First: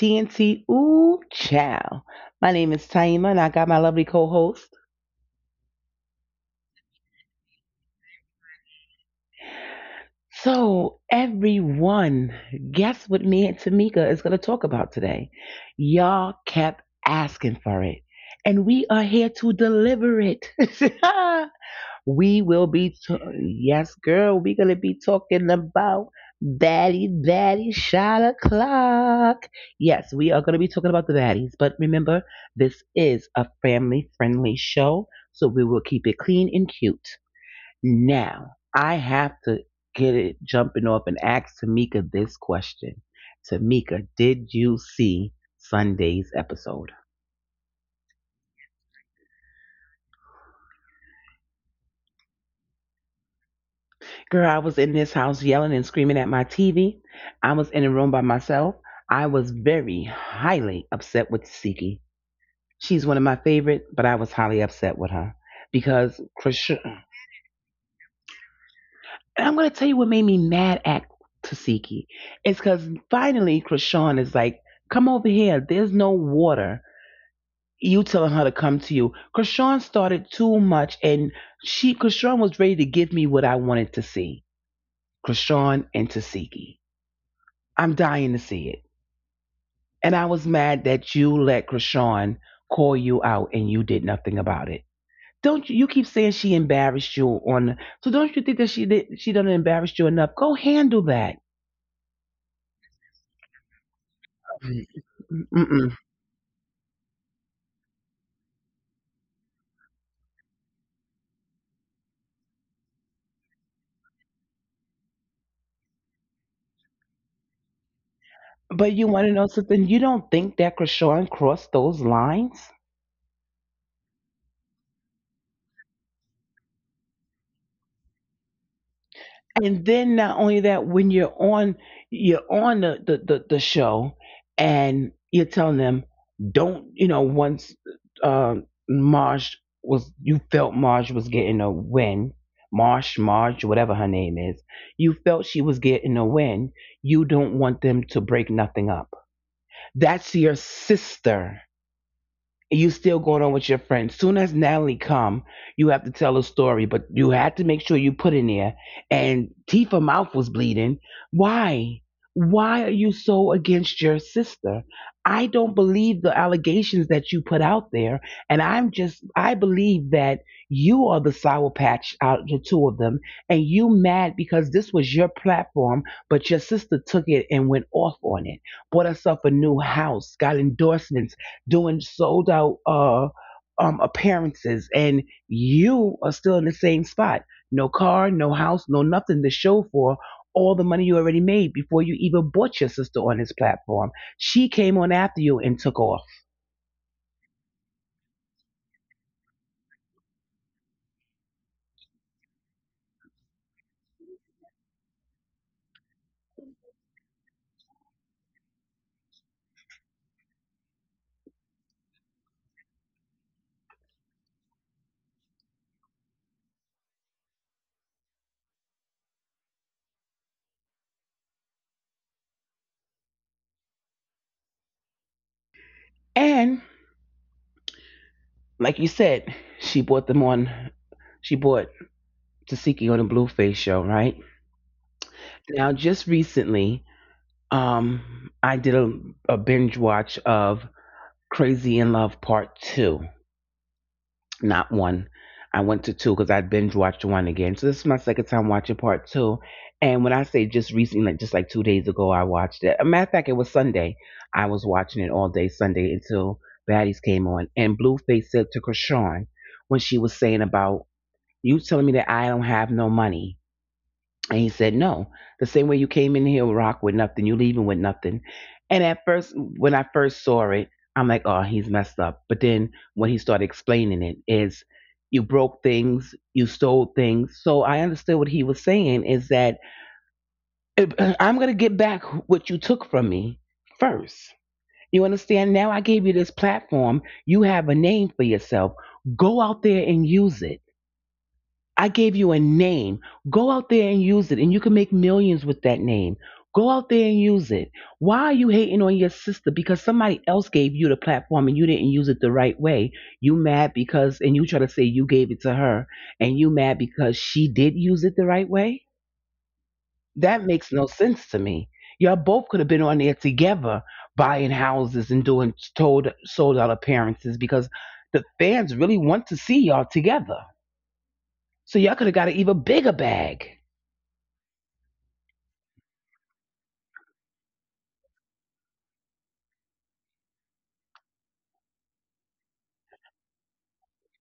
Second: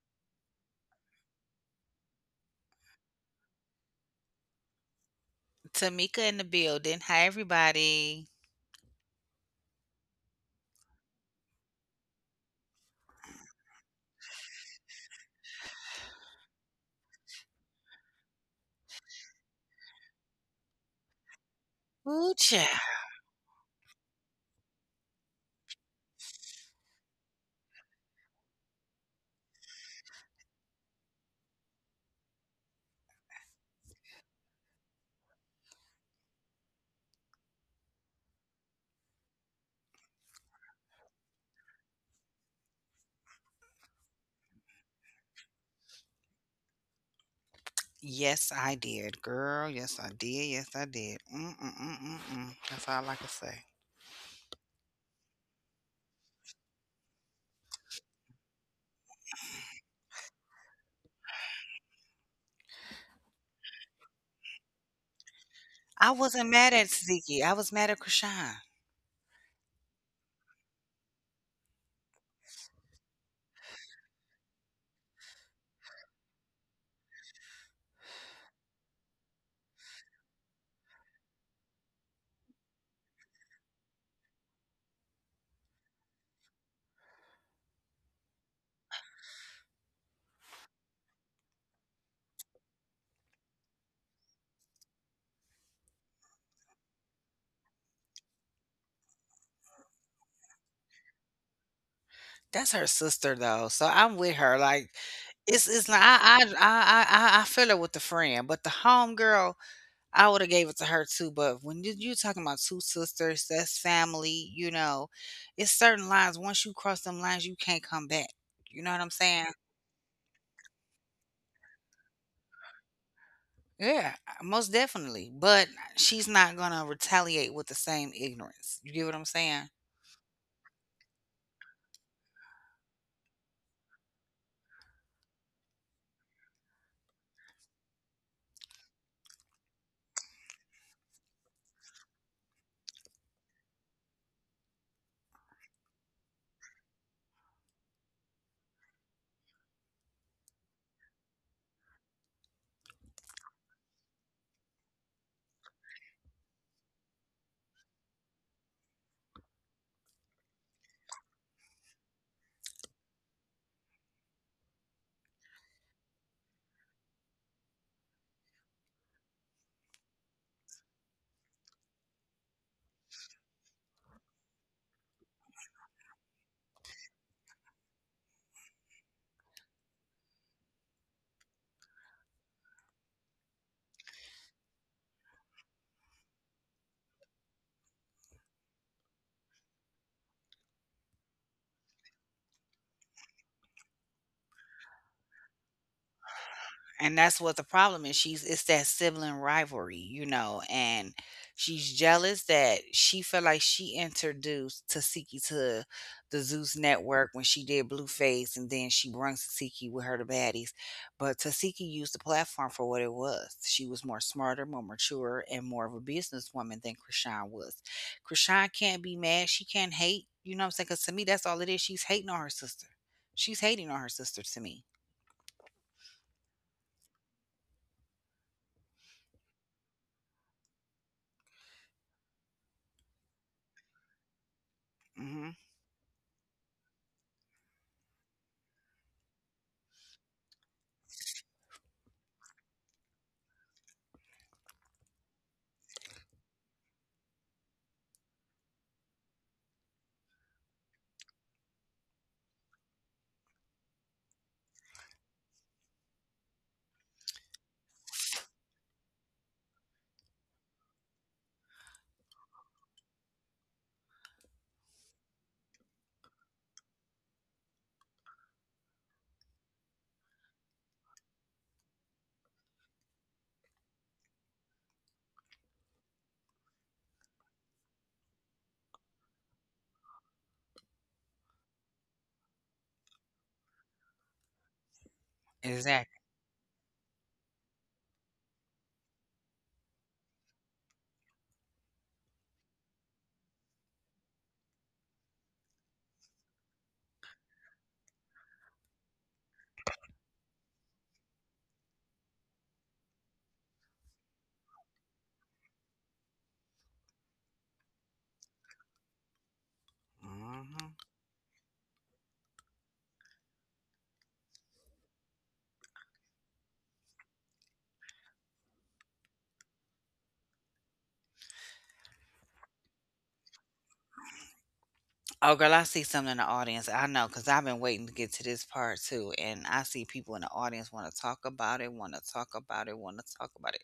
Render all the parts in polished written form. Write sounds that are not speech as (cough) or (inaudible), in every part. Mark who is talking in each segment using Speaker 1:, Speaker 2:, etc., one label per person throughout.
Speaker 1: TNT Ooh Chow. My name is Taima and I got my lovely co-host.
Speaker 2: Tamika in the building. Hi, everybody.
Speaker 1: So everyone, guess what me and Tamika is gonna talk about today? Y'all kept asking for it, and we are here to deliver it. (laughs)
Speaker 2: Ooh,
Speaker 1: We
Speaker 2: child.
Speaker 1: will be, yes, girl, we going to be talking about baddie, baddie shot o'clock. Yes, we are going to be talking about the baddies, but remember, this is a family friendly show, so we will keep it clean and cute. Now, I have to get it jumping off and ask Tamika this question. Tamika, did you see Sunday's episode?
Speaker 2: Yes, I did, girl. Yes, I did. Yes, I did. Mm-mm-mm-mm-mm. That's all I can say.
Speaker 1: Girl, I was in this house yelling and screaming at my TV. I was in a room by myself. I was very highly upset with Siki. She's one of my favorite, but I was highly upset with her
Speaker 2: I
Speaker 1: because
Speaker 2: wasn't mad at
Speaker 1: Krishan.
Speaker 2: Ziggy. I was mad at Krishan.
Speaker 1: And I'm going to tell you what made me mad at Tasiki. It's because finally Krishan is like, come over here. There's no water. You telling her to come to you. Krishan started too much, and she Krishan was ready to give me what I wanted to see. Krishan and Tasiki. I'm dying to see it. And I was mad that you let Krishan call you out and you did nothing about it. Don't you keep saying she embarrassed you on? So don't you think that she did? She done embarrassed you enough. Go handle that.
Speaker 2: That's her sister, though. So I'm with her. Like it's not.
Speaker 1: Mm-mm.
Speaker 2: I feel it with the friend, but the home girl, I would have gave it to her too. But when you talking about two sisters, that's family. You know, it's certain lines. Once you cross them lines, you can't come back. You know what I'm
Speaker 1: But you want
Speaker 2: saying?
Speaker 1: to know something? You don't think that Krishan crossed those lines?
Speaker 2: Yeah, most definitely. But she's not gonna retaliate with the same ignorance. You get what I'm saying?
Speaker 1: And then not only that, when you're on, you're on the show and you're telling them, don't you know once marsh was, you felt Marge was getting a win, marsh marge whatever her name is, you felt she was getting a win, you don't want them to break nothing up. That's your sister. You still going on with your friends. Soon as Natalie come, you have to tell a story, but you had to make sure you put in there. And Tifa mouth was bleeding. Why? Why are you so against your sister? I don't believe the allegations that you put out there, and I believe that you are the sour patch out of the two of them, and you mad because this was your platform, but your sister took it and went off on it, bought herself a new house, got endorsements doing sold out appearances, and you are still in the same spot. No car, no house, no nothing to show for all the money you already made before you even bought your sister on his platform. She came on after you and took off.
Speaker 2: And that's what the problem is. She's it's that sibling rivalry, you know. And she's jealous that she felt like she introduced Tasiki to the Zeus network when she did Blueface, and then she brings Tasiki with her to baddies. But Tasiki used the platform for what it was. She was more smarter, more mature, and more of a businesswoman than Krishan was. Krishan can't be mad, she can't hate, you know what I'm saying? Because to me, that's all it is. She's hating on her sister. She's hating on her sister, to me.
Speaker 1: And like you said, she bought them on she bought Tasiki on the Blueface show, right?
Speaker 2: Hmm.
Speaker 1: Now just recently, I did a binge watch of Crazy in Love Part 2, not one. I went to two because I binge watched one again. So this is my second time watching part two. And when I say just recently, like just like 2 days ago, I watched it. A matter of fact, it was Sunday. I was watching it all day Sunday until Baddies came on. And Blueface said to Krishan when she was saying about, you telling me that I don't have no money. And he said, no. The same way you came in here with rock with nothing, you leaving with nothing. And at first, when I first saw it, I'm like, oh, he's messed up. But then when he started explaining it, is you broke things, you stole things. So I understood what he was saying is that eh, (clears throat) I'm going to get back what you took from me first. You understand? Now I gave you this
Speaker 2: Exactly.
Speaker 1: platform. You have a name for yourself. Go out there and use it. I gave you a name. Go out there and use it, and you can make millions with that name. Go out there and use it. Why are you hating on your sister? Because somebody else gave you the platform and you didn't use it the right way. You mad because, and you try to say you gave it to her, and you mad because she did use it the right way? That makes no
Speaker 2: Mhm.
Speaker 1: sense to me. Y'all both could have been on there together buying houses and doing told, sold out appearances because the fans really want to see y'all together. So y'all could have got an even bigger bag.
Speaker 2: Oh, girl, I see something in the audience. I know because I've been waiting to get to this part too. And I see people in the audience want to talk about it, want to talk about it, want to talk about it.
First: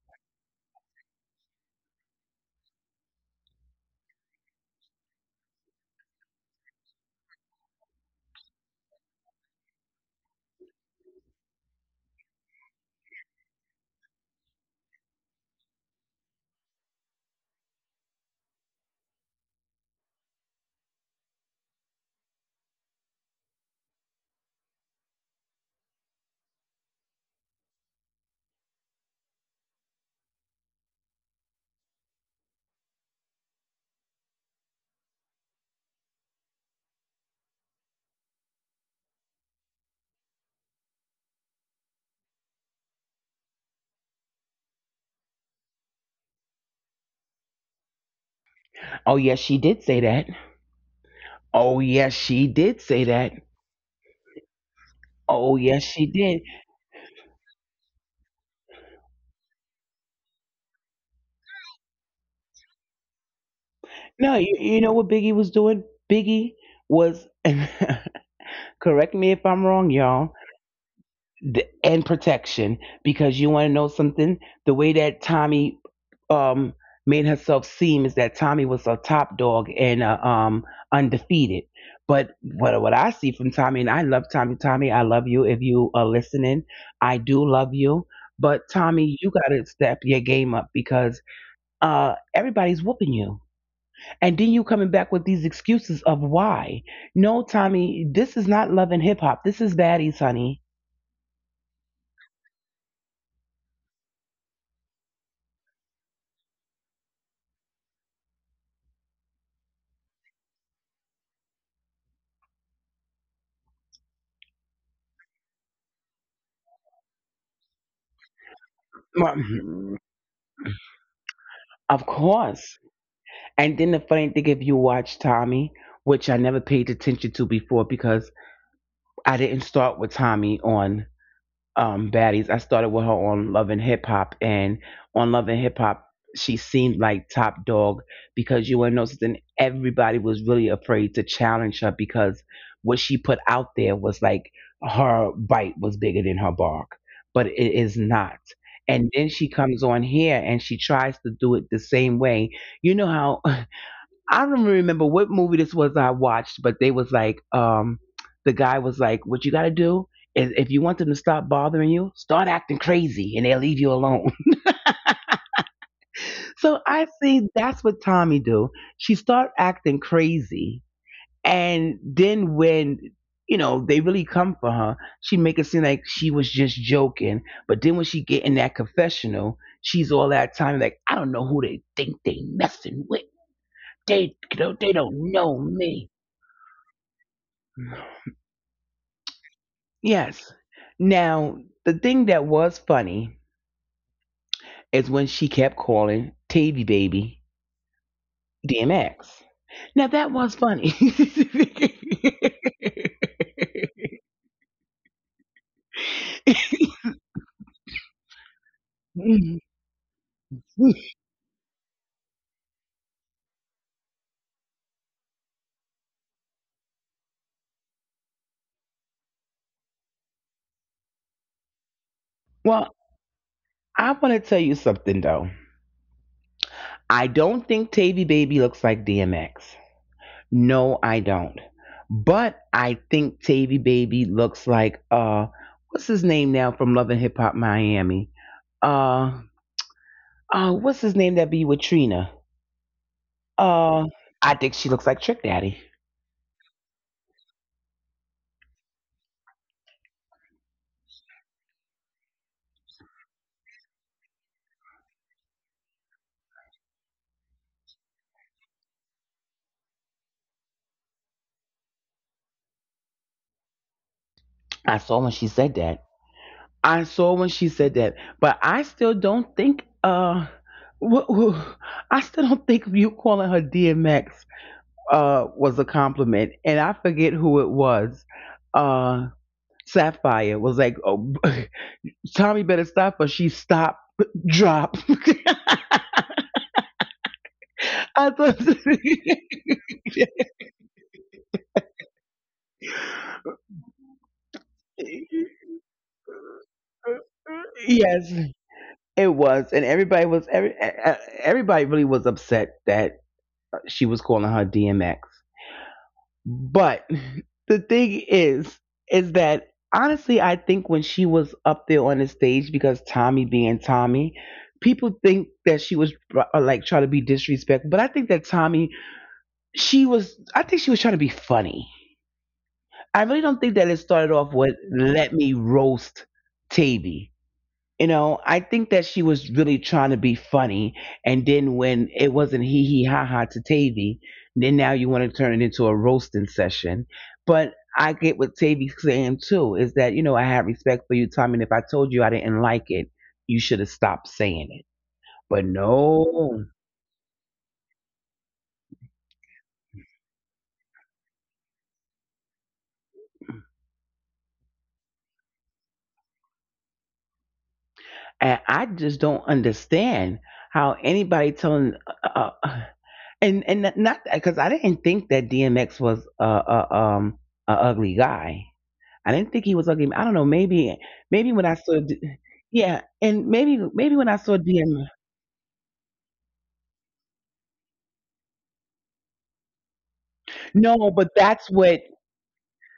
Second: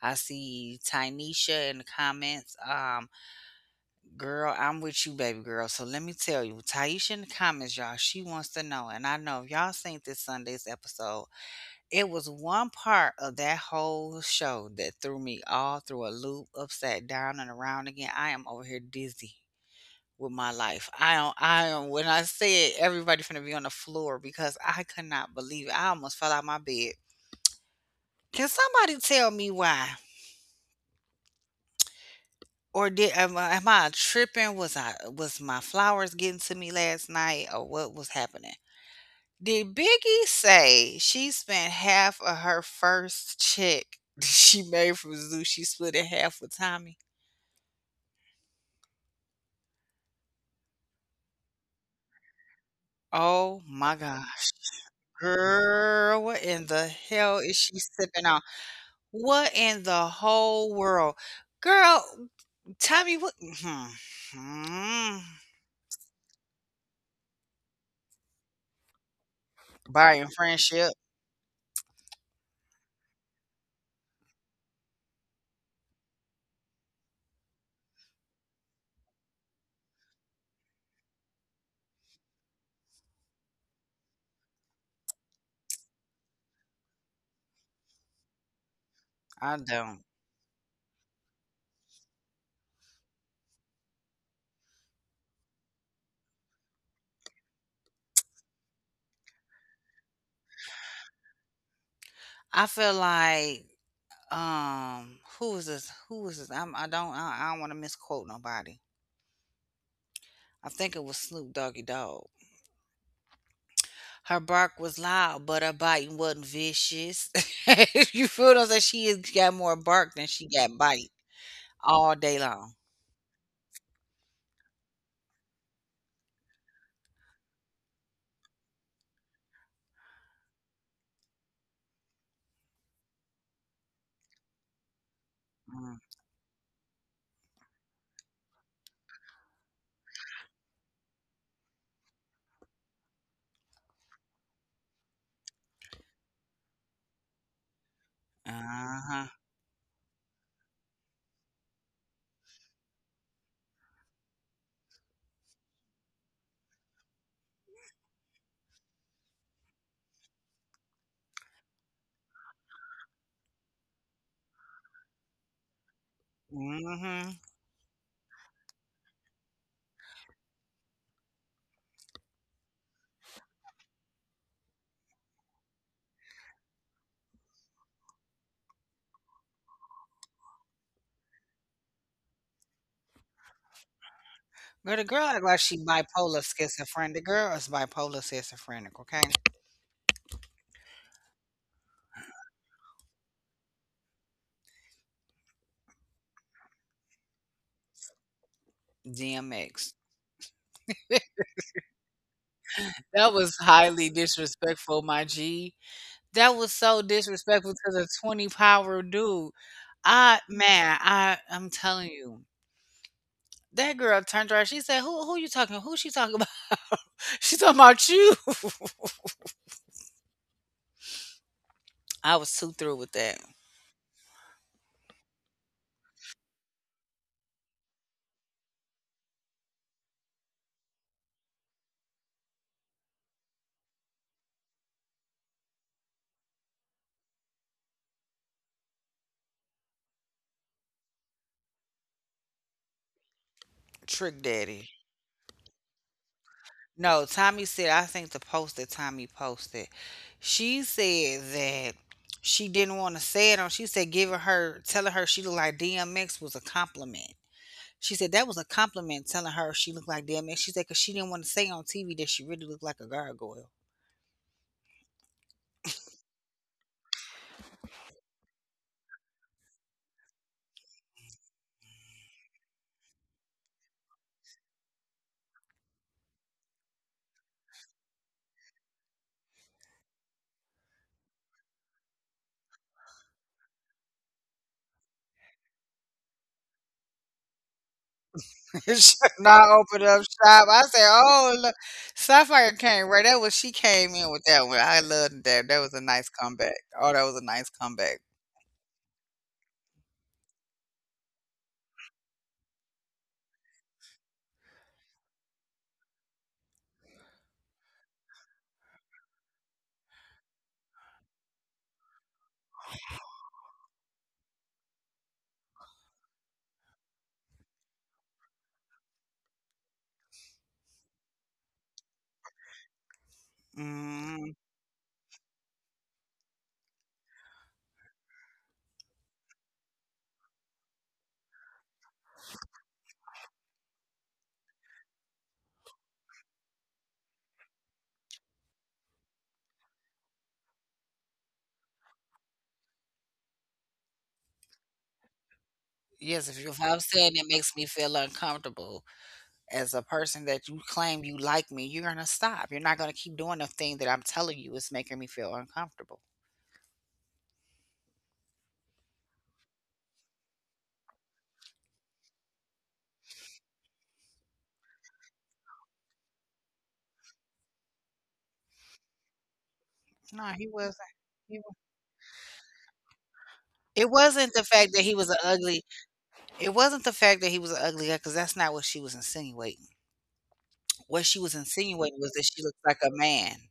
Speaker 2: I see Tynisha in the comments. Girl, I'm with you, baby girl. So let me tell you, Taisha in the comments, y'all, she wants to know. And I know if y'all seen this Sunday's episode, it was one part of that whole show that threw me all through a loop, upside down and around again. I am over here dizzy with my life. I don't when I said everybody finna be on the floor because I could not believe it. I almost fell out my bed. Can somebody tell me why? Or did, am I tripping? Was my flowers getting to me last night, or what was happening? Did Biggie say she spent half of her first check (laughs) she made from Zoo? She split it half with Tommy.
Speaker 1: Oh, yes, she did say that. Oh, yes, she did say that.
Speaker 2: Oh my gosh.
Speaker 1: Oh, yes, she
Speaker 2: Girl,
Speaker 1: did.
Speaker 2: what in the hell is she sipping on? What in the whole world? Girl, Tommy, what? Hmm.
Speaker 1: No, you know what
Speaker 2: Hmm.
Speaker 1: Biggie was doing? Biggie was, (laughs) correct me if I'm wrong,
Speaker 2: Buying
Speaker 1: y'all.
Speaker 2: friendship?
Speaker 1: The, and protection, because you want to know something, the way that Tommy um made herself seem is that Tommy was a top dog and undefeated. But what I see from Tommy, and I love Tommy. Tommy, I love you, if you are listening, I do love you, but Tommy, you
Speaker 2: I
Speaker 1: gotta
Speaker 2: don't.
Speaker 1: step your game up because everybody's whooping you, and then you coming back with these excuses of why. No Tommy, this is not Love and Hip-Hop, this is Baddies, honey.
Speaker 2: I feel like, who is this? Who is this? I don't want to misquote nobody. I think it was Snoop Doggy Dog. Her bark was loud, but her biting wasn't vicious. (laughs) You feel what I'm saying? She has got more bark than
Speaker 1: (clears throat)
Speaker 2: she got bite all
Speaker 1: Of
Speaker 2: day long.
Speaker 1: course. And then the funny thing, if you watch Tommy, which I never paid attention to before because I didn't start with Tommy on Baddies. I started with her on Love and Hip Hop. And on Love and Hip Hop, she seemed like top dog, because you want to know, everybody was really afraid to challenge her because what she put out there was like her bite was bigger than her bark, but it is not.
Speaker 2: Uh huh.
Speaker 1: And then she comes on here and she tries to do it the same way. You know how, I don't really remember what movie this was I watched, but they was like, the guy was like, "What you got to do is if you want them to stop bothering you, start acting crazy, and they'll leave you alone." (laughs)
Speaker 2: Mm-hmm.
Speaker 1: So I see that's what Tommy do. She start acting crazy, and then when, you know, they really come for her, she make it seem like she was just joking. But then when she get in that confessional, she's all that time like, "I don't know who they think they messing with.
Speaker 2: Girl,
Speaker 1: They,
Speaker 2: the girl act
Speaker 1: they
Speaker 2: like she
Speaker 1: don't know
Speaker 2: bipolar
Speaker 1: me."
Speaker 2: schizophrenic. The girl is bipolar schizophrenic, okay?
Speaker 1: Yes. Now, the thing that was funny is when she kept calling Tavy Baby
Speaker 2: DMX.
Speaker 1: DMX. Now, that was funny.
Speaker 2: That was highly disrespectful, my G. That was so disrespectful to the 20 power dude. I man, I'm telling you. That girl turned around. She said, Who you talking? Who she talking about?" (laughs) She talking about you. (laughs) I was too through with that.
Speaker 1: (laughs) Well, I want to tell you something, though. I don't think Tavy Baby looks like DMX. No, I don't. But I think Tavy Baby looks like, what's his name now from Love and Hip Hop Miami? Uh, what's his name that be with Trina?
Speaker 2: Trick
Speaker 1: Uh,
Speaker 2: daddy.
Speaker 1: I think she looks like Trick Daddy.
Speaker 2: No, Tommy said, I think the post that Tommy posted, she said that she didn't want to say it on. She said giving her, telling her she looked like DMX was a compliment. She said that was a compliment, telling her she looked like DMX. She said because she didn't want to say on TV that she really looked like a gargoyle.
Speaker 1: I saw when she said that. I saw when she said that, but I still don't think. Wh- wh- I still don't think you calling her DMX was a compliment, and I forget who it was. Uh, Sapphire was like, "Oh, (laughs) Tommy better stop," or she stopped, drop. (laughs)
Speaker 2: (laughs)
Speaker 1: I
Speaker 2: She
Speaker 1: thought.
Speaker 2: not open up shop. I said, oh, look. Sapphire came right. That was, she came in with that one. I loved that. That was a nice
Speaker 1: (laughs)
Speaker 2: comeback. Oh, that was a nice comeback.
Speaker 1: Yes, it was, and everybody was everybody really was upset that she was calling her DMX. But (laughs) the thing is that honestly, I think when she was up there on the stage, because Tommy being Tommy, people think that she was like trying to be disrespectful. But I think that Tommy, I think she was trying to be funny. I really don't
Speaker 2: Mm-hmm.
Speaker 1: think that it started off with, "Let me roast Tavy." You know, I think that she was really trying to be funny. And then when it wasn't hee hee ha ha to Tavy, then now you want to turn it into a roasting session. But I get what Tavy's saying too is that, you know, I have respect for you, Tommy. And if I told you I didn't like it, you should have stopped saying it. But
Speaker 2: Yes, if, you, if I'm saying
Speaker 1: no,
Speaker 2: it makes me feel uncomfortable as a person that you claim you like me, you're gonna stop. You're not gonna keep doing the thing that I'm telling you is making me feel uncomfortable.
Speaker 1: and I just don't understand how anybody telling, uh, uh, (sighs) and not because I didn't think that DMX was a ugly guy. I didn't think
Speaker 2: No,
Speaker 1: he
Speaker 2: he
Speaker 1: was ugly.
Speaker 2: wasn't.
Speaker 1: I don't know.
Speaker 2: He, wa-
Speaker 1: Maybe, maybe when I saw, D- yeah,
Speaker 2: it
Speaker 1: and
Speaker 2: wasn't the fact
Speaker 1: maybe
Speaker 2: that
Speaker 1: when
Speaker 2: he
Speaker 1: I
Speaker 2: was
Speaker 1: saw
Speaker 2: an ugly.
Speaker 1: DM.
Speaker 2: It wasn't the fact that he was an ugly guy, because that's not what she was insinuating. What she was
Speaker 1: No, but
Speaker 2: insinuating was
Speaker 1: that's
Speaker 2: that she
Speaker 1: what.
Speaker 2: looked like a man.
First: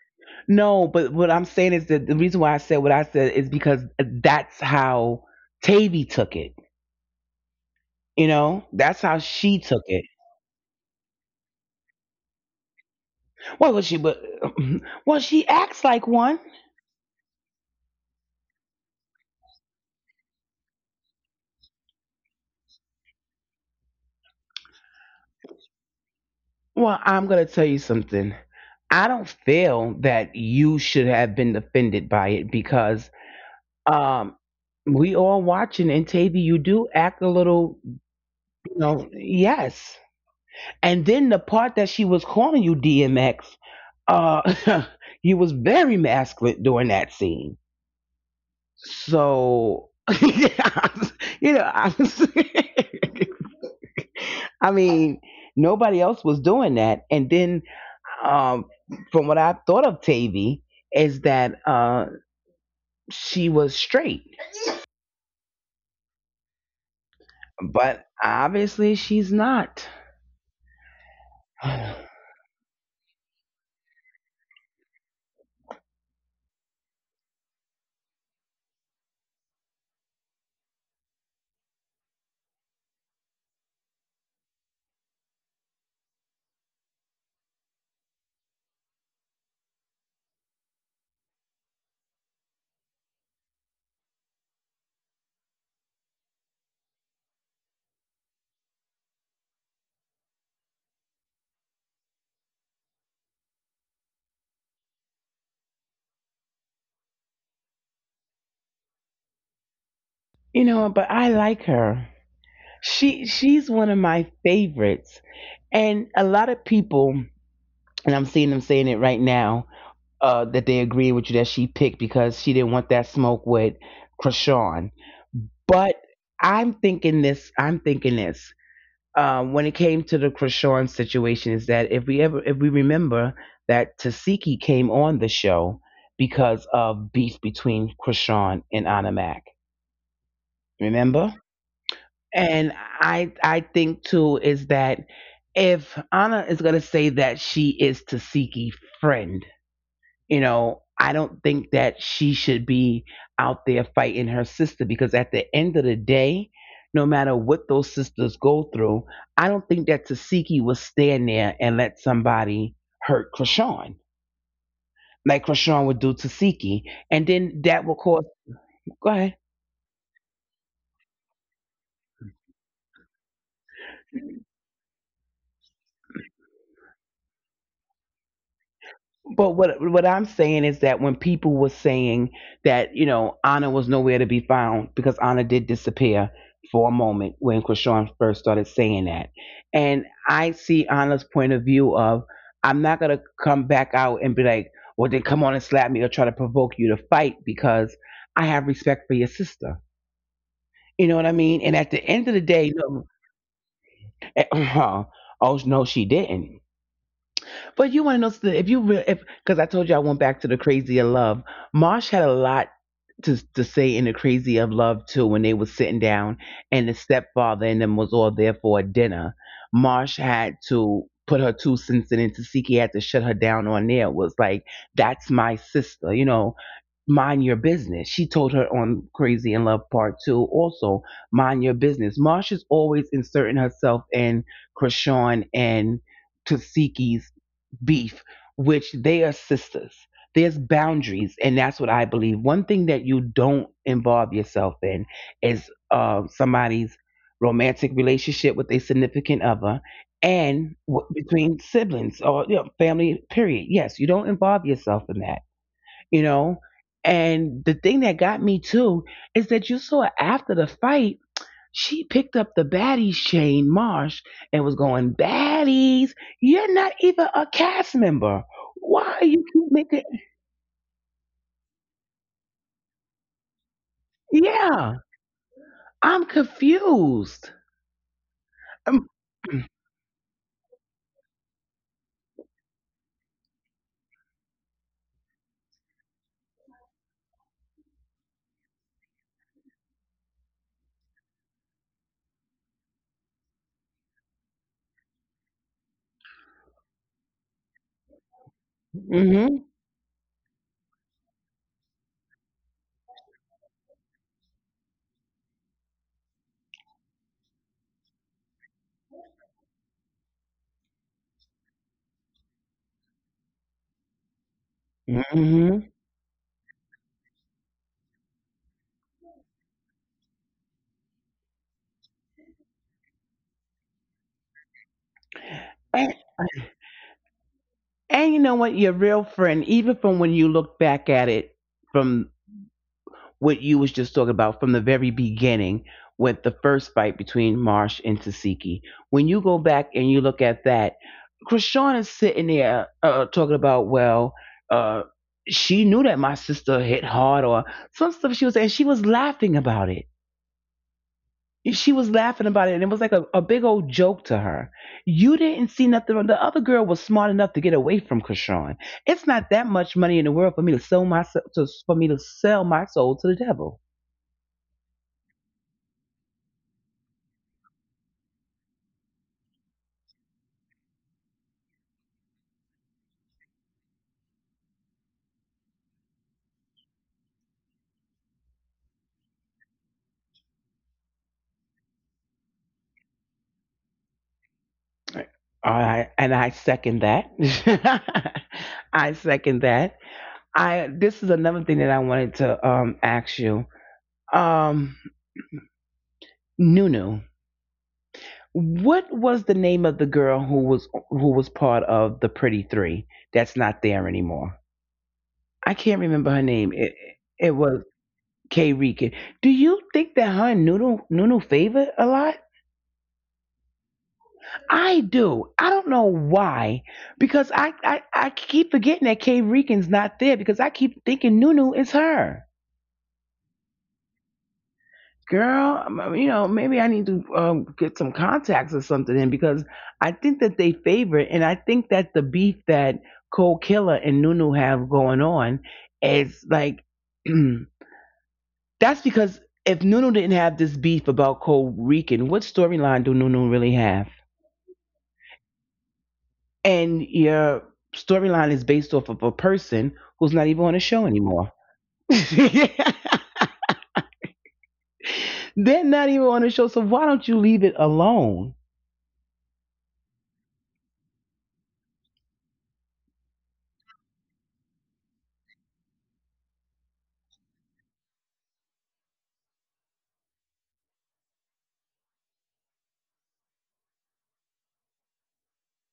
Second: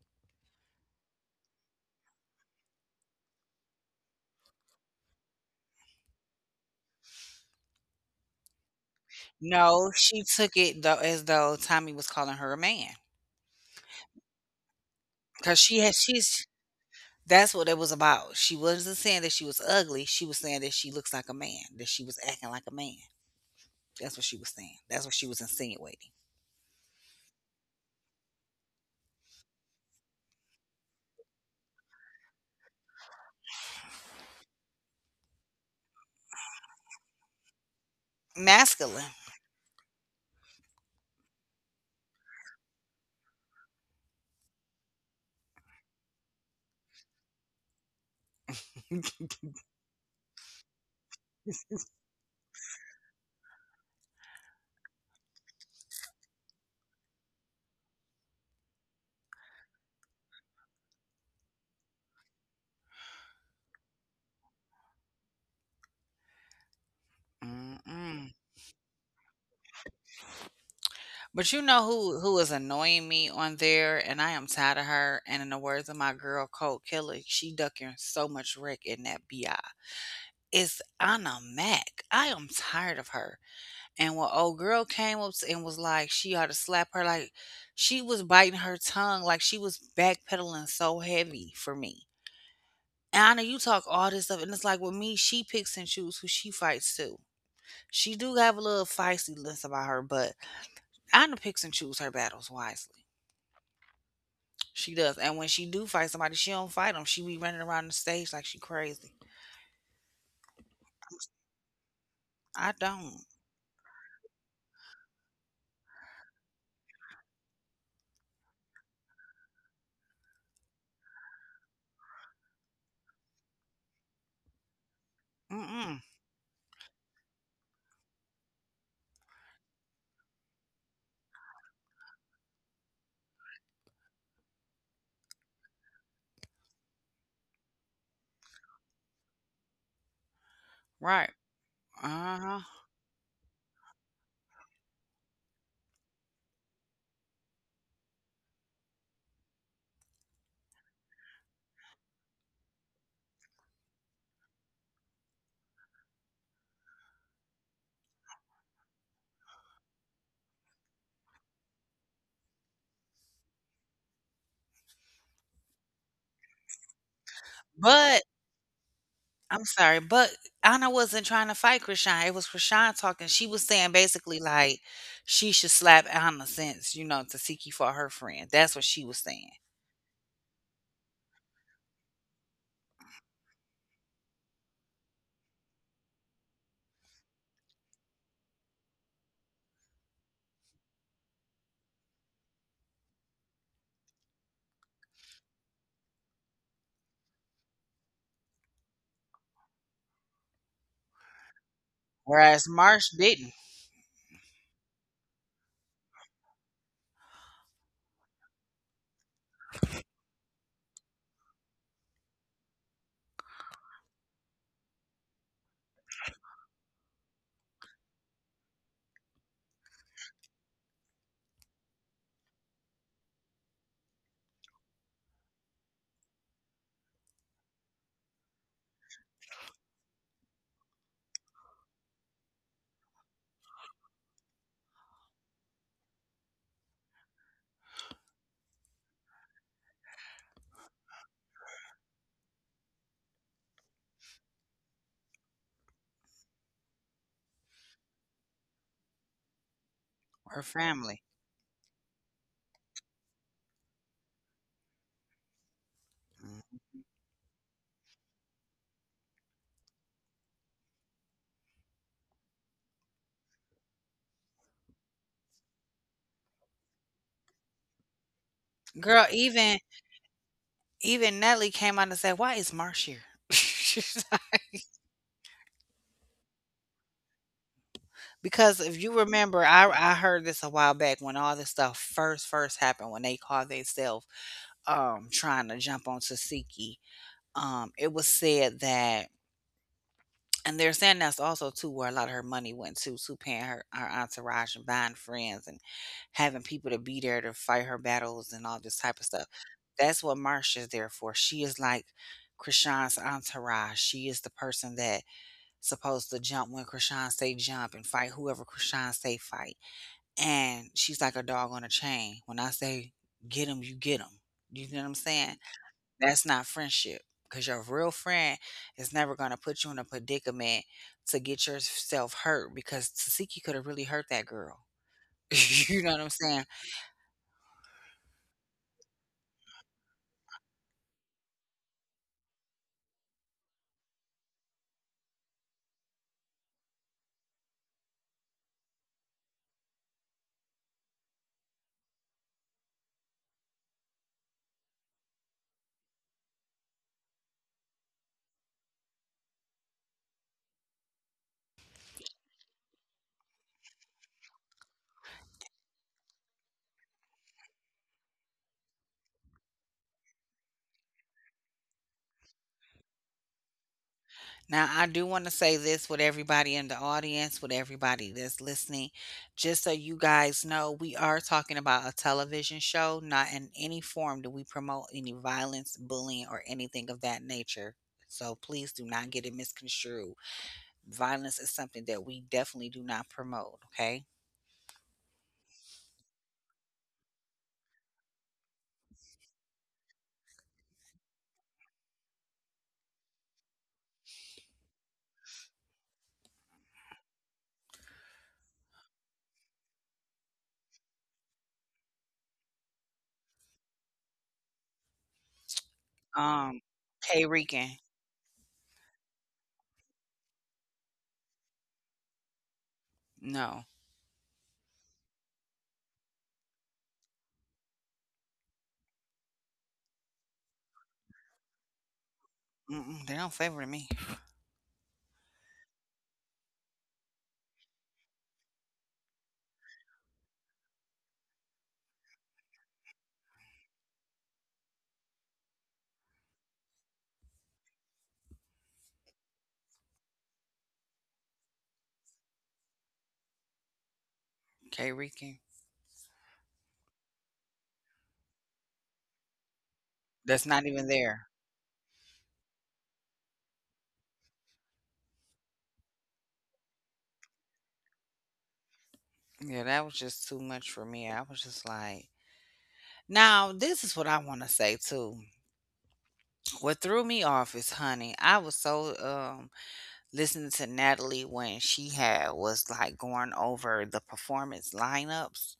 Speaker 1: No, but what I'm saying is that the reason why I said what I said is because that's how Tavy took it. You know, that's how she took
Speaker 2: No,
Speaker 1: it.
Speaker 2: she took it though as though Tommy was calling her a man
Speaker 1: Well, was she? But (clears throat) well, she
Speaker 2: because she
Speaker 1: acts
Speaker 2: has
Speaker 1: like
Speaker 2: she's
Speaker 1: one.
Speaker 2: that's what it was about. She wasn't saying that she was ugly. She was saying that she looks like a man, that she was acting like a man. That's what she was saying. That's what she was insinuating.
Speaker 1: Well, I'm gonna tell you something. I don't feel that you should have been offended by it because um, we all watching and Tavy, you do act a little.
Speaker 2: Masculine.
Speaker 1: No, yes. And then the part that she was calling you DMX, uh, (laughs) you was very masculine during that scene.
Speaker 2: (laughs)
Speaker 1: So, (laughs) yeah, you know, I was, (laughs) I mean, nobody else was doing that. And then, um, from what I thought of Tavy, is that she was straight, but
Speaker 2: Mm-mm.
Speaker 1: obviously she's not.
Speaker 2: But you know who
Speaker 1: (sighs)
Speaker 2: who is annoying me on there, and I am tired of her. And in the words of my girl Cold Killer, she ducking so much wreck in that bi. It's Anna Mac. I am tired of her. And when old girl came up and was like, she ought to slap her, like she was biting her tongue, like she was backpedaling so heavy for me. And I know you talk all this stuff, and it's like with me, she picks and chooses who she fights too. She do have a little feistiness about her, but I know picks and choose her battles wisely. She does, and when she do fight somebody, she don't fight them. She be running around the stage like she crazy.
Speaker 1: You know, but I like her.
Speaker 2: I don't.
Speaker 1: She's one of my favorites, and a lot of people, and I'm seeing them saying it right now, that they agree with you that she picked because she didn't want that smoke with Krishan.
Speaker 2: Mm-mm.
Speaker 1: But I'm thinking this. I'm thinking this. When it came to the Krishan situation, is that if we ever, if we remember that Tasiki came on the show because of beef between Krishan and Anamak.
Speaker 2: Right.
Speaker 1: Remember?
Speaker 2: Uh huh.
Speaker 1: And I think too is that if Anna is gonna say that she is Tasiki friend, you know, I don't think that she should be out there fighting her sister because at the end of the day, no matter what those sisters go through, I don't think that Tasiki would stand there and let somebody hurt Krishan like Krishan would do Tasiki, and then that will
Speaker 2: But
Speaker 1: cause. Go ahead.
Speaker 2: I'm sorry, but Anna wasn't trying to fight Krishan. It was Krishan talking. She was saying basically like she should slap Anna since, you know, Tasiki for her friend. That's what she was saying.
Speaker 1: But what I'm saying is that when people were saying that you know Anna was nowhere to be found because Anna did disappear for a moment when Krishan first started saying that, and I see Anna's point of view of I'm not gonna come back out and be like, well then come on and slap me or try to provoke you to fight because I have respect for your sister. You know what I mean? And at the end of the
Speaker 2: Whereas
Speaker 1: day,
Speaker 2: Marsh
Speaker 1: no,
Speaker 2: didn't.
Speaker 1: (clears throat) oh no, she didn't. But you want to know something? If you really, if because I told you I went back to the crazy of love. Marsh had a lot to say in the crazy of love too when they was sitting down and the stepfather and them was all there for a dinner. Marsh had to put her 2 cents in and Tasiki had to shut her down on there. It was like, that's my sister, you know, mind your business. She told her on Crazy in Love Part Two also, mind your business. Marsh is always inserting herself in Krishan and Tasiki's beef, which they are sisters. There's boundaries, and that's what I believe. One thing that you don't involve yourself in is somebody's romantic relationship with a significant other,
Speaker 2: Her
Speaker 1: and
Speaker 2: family.
Speaker 1: between siblings or you know, family. Period. Yes, you don't involve yourself in that. You know. And the thing that got me too is that you saw after the fight she picked up the baddies chain, Marsh, and was going, Baddies, you're not even a cast member. Why are
Speaker 2: Girl,
Speaker 1: you keep
Speaker 2: even
Speaker 1: making.
Speaker 2: even Nelly came out and said, "Why is Marsh here?" (laughs)
Speaker 1: Yeah, I'm confused.
Speaker 2: Because
Speaker 1: Mm
Speaker 2: if you remember, I heard this a while back when all this stuff first happened, when they called themselves trying to jump on Tsatsiki. It was said that, and they're saying that's also too where a lot of her money went to paying her her entourage and buying friends and having people to be there to fight her battles and all this type of stuff.
Speaker 1: hmm.
Speaker 2: That's what Marsha's there for. She is like Krishan's entourage. She is the person that supposed to jump when Krishan say jump, and fight whoever Krishan say fight. And she's like a dog on a chain. When I say get 'em. You know what I'm saying?
Speaker 1: Mm
Speaker 2: That's not friendship because your real friend is never going to put you in a predicament to get yourself hurt, because Tasiki could have really hurt that girl. (laughs)
Speaker 1: hmm.
Speaker 2: You know what
Speaker 1: (clears throat)
Speaker 2: I'm saying?
Speaker 1: And you know what? Your real friend, even from when you look back at it from what you was just talking about from the very beginning with the first fight between Marsh and Tasiki. When you go back and you look at that, Krishan is sitting there talking about, well, uh, she knew that my sister hit hard or some stuff she was saying. She was laughing about it. She was laughing about it, and it was like a big old joke to her. You didn't see nothing. The other girl was smart enough to get away from Krishan. It's not that much money in the world for me to sell my to for me to sell my soul to the devil.
Speaker 2: Now, I do want to say this: with everybody in the audience, with everybody that's listening, just so you guys know, we are talking about a television show. Not in any form do we promote any violence, bullying, or anything of that nature. So please do not get it misconstrued. Violence is something that we definitely do not promote, okay?
Speaker 1: All right, and I second that. (laughs) I second that. I this is another thing that I wanted to ask you. Um Nunu, what was the name of the girl who was part of the Pretty 3 that's not there anymore? I can't remember her name.
Speaker 2: Um,
Speaker 1: It
Speaker 2: K
Speaker 1: it was
Speaker 2: Rican,
Speaker 1: K Rika. Do you think that her and Nunu favored a lot?
Speaker 2: no.
Speaker 1: I do. I don't know why, because I keep forgetting that K Rican's not there because I keep thinking Nunu is her.
Speaker 2: Mm-mm, they don't favor me.
Speaker 1: Girl, you know, maybe I need to get some contacts or something in because I think that they favor it, and I think that the beef that Cole Killer and Nunu have going on is like (clears throat) that's because if Nunu didn't have this beef about Cole Rican, what storyline do Nunu really have?
Speaker 2: K Rican,
Speaker 1: And your storyline is based off of a person who's not even on
Speaker 2: that's
Speaker 1: the
Speaker 2: not
Speaker 1: show
Speaker 2: even
Speaker 1: anymore.
Speaker 2: there.
Speaker 1: (laughs) Yeah. They're not even on the show, so why don't you leave it alone?
Speaker 2: Yeah, that was just too much for me. I was just like, now, this is what I want to say too. What threw me off is, honey, I was so listening to Natalie when she had was like going over the performance lineups.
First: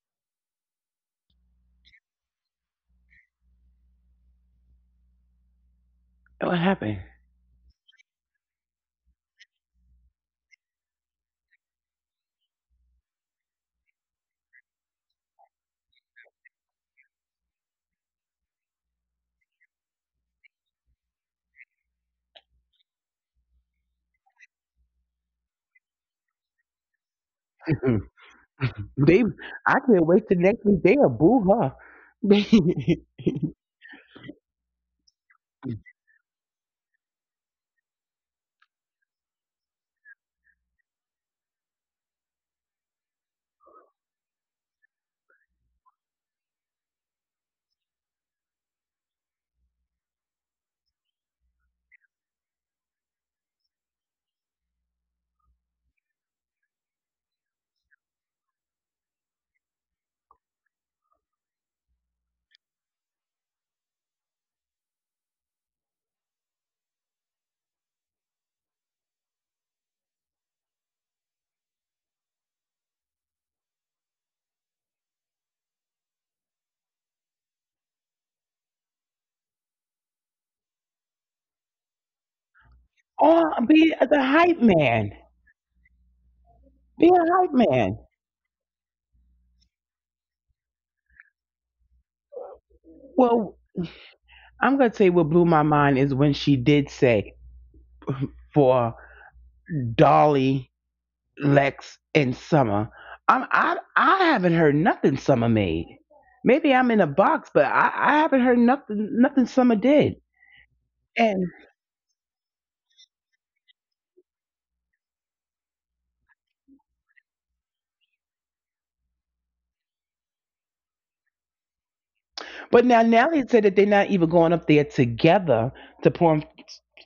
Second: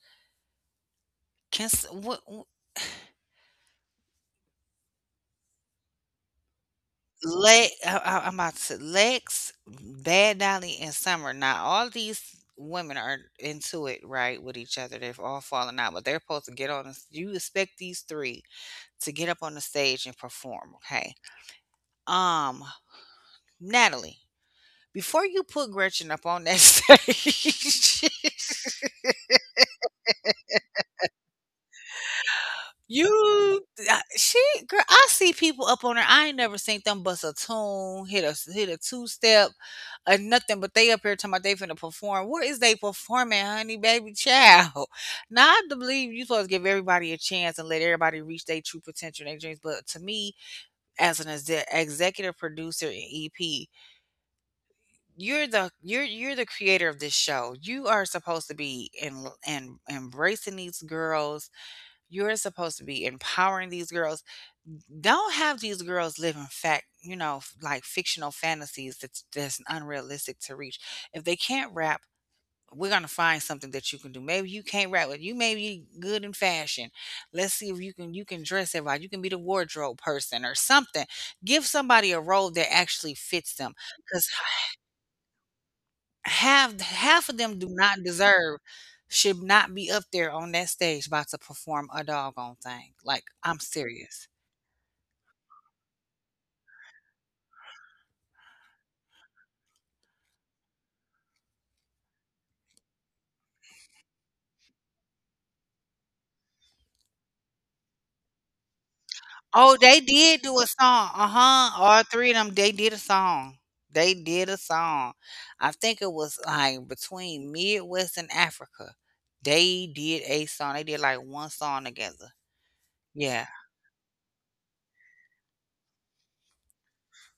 Speaker 2: Can s-
Speaker 1: What happened?
Speaker 2: Le I'm about to say Lex, Bad Dolly, and Summer. Now, all these women are into it, right, with each other. They've all fallen out, but they're supposed to get on. You expect these three to get up on the stage and perform, okay? Um, Natalie. Before you put Gretchen up on that (laughs)
Speaker 1: (laughs)
Speaker 2: stage,
Speaker 1: They, I can't wait till next week. They'll boo her.
Speaker 2: you I- she girl, I see people up on there. I ain't never seen them bust a tune, hit a hit a two step, or nothing. But they up here talking about they finna perform. Where is they performing, honey, baby child? (laughs) Now I do believe you supposed to give everybody a chance and let everybody reach their true potential, and their dreams. But to me, as an exe- executive producer and EP, you're the you're the creator of this show. You are supposed to be in and embracing these girls. You're supposed to be empowering these girls. Don't have these girls live in fact, you know, f- like fictional fantasies that's unrealistic to reach. If they can't rap, we're gonna find something that you can do. Maybe you can't rap, but you may be good in fashion. Let's see if you can you can dress everybody. You can be the wardrobe person or something. Give somebody a role that
Speaker 1: (laughs) Or
Speaker 2: actually
Speaker 1: be
Speaker 2: fits them,
Speaker 1: the hype
Speaker 2: because
Speaker 1: man. Be
Speaker 2: half
Speaker 1: a hype
Speaker 2: half of them
Speaker 1: man.
Speaker 2: do not deserve should not be up there on that stage about to perform a doggone thing. Like
Speaker 1: Well,
Speaker 2: I'm serious.
Speaker 1: I'm gonna say what blew my mind is when she did say for Dolly, Lex, and Summer. I haven't heard nothing Summer made. Maybe I'm in a box, but I haven't heard nothing
Speaker 2: Oh,
Speaker 1: Summer
Speaker 2: they
Speaker 1: did.
Speaker 2: did do a song.
Speaker 1: And
Speaker 2: Uh-huh. All three of them, they did a song. They did a song. I think it was like between Midwest and Africa. They did a song. They did like one song together.
Speaker 1: but now
Speaker 2: Yeah.
Speaker 1: Nelly said that they're not even going up there together to perform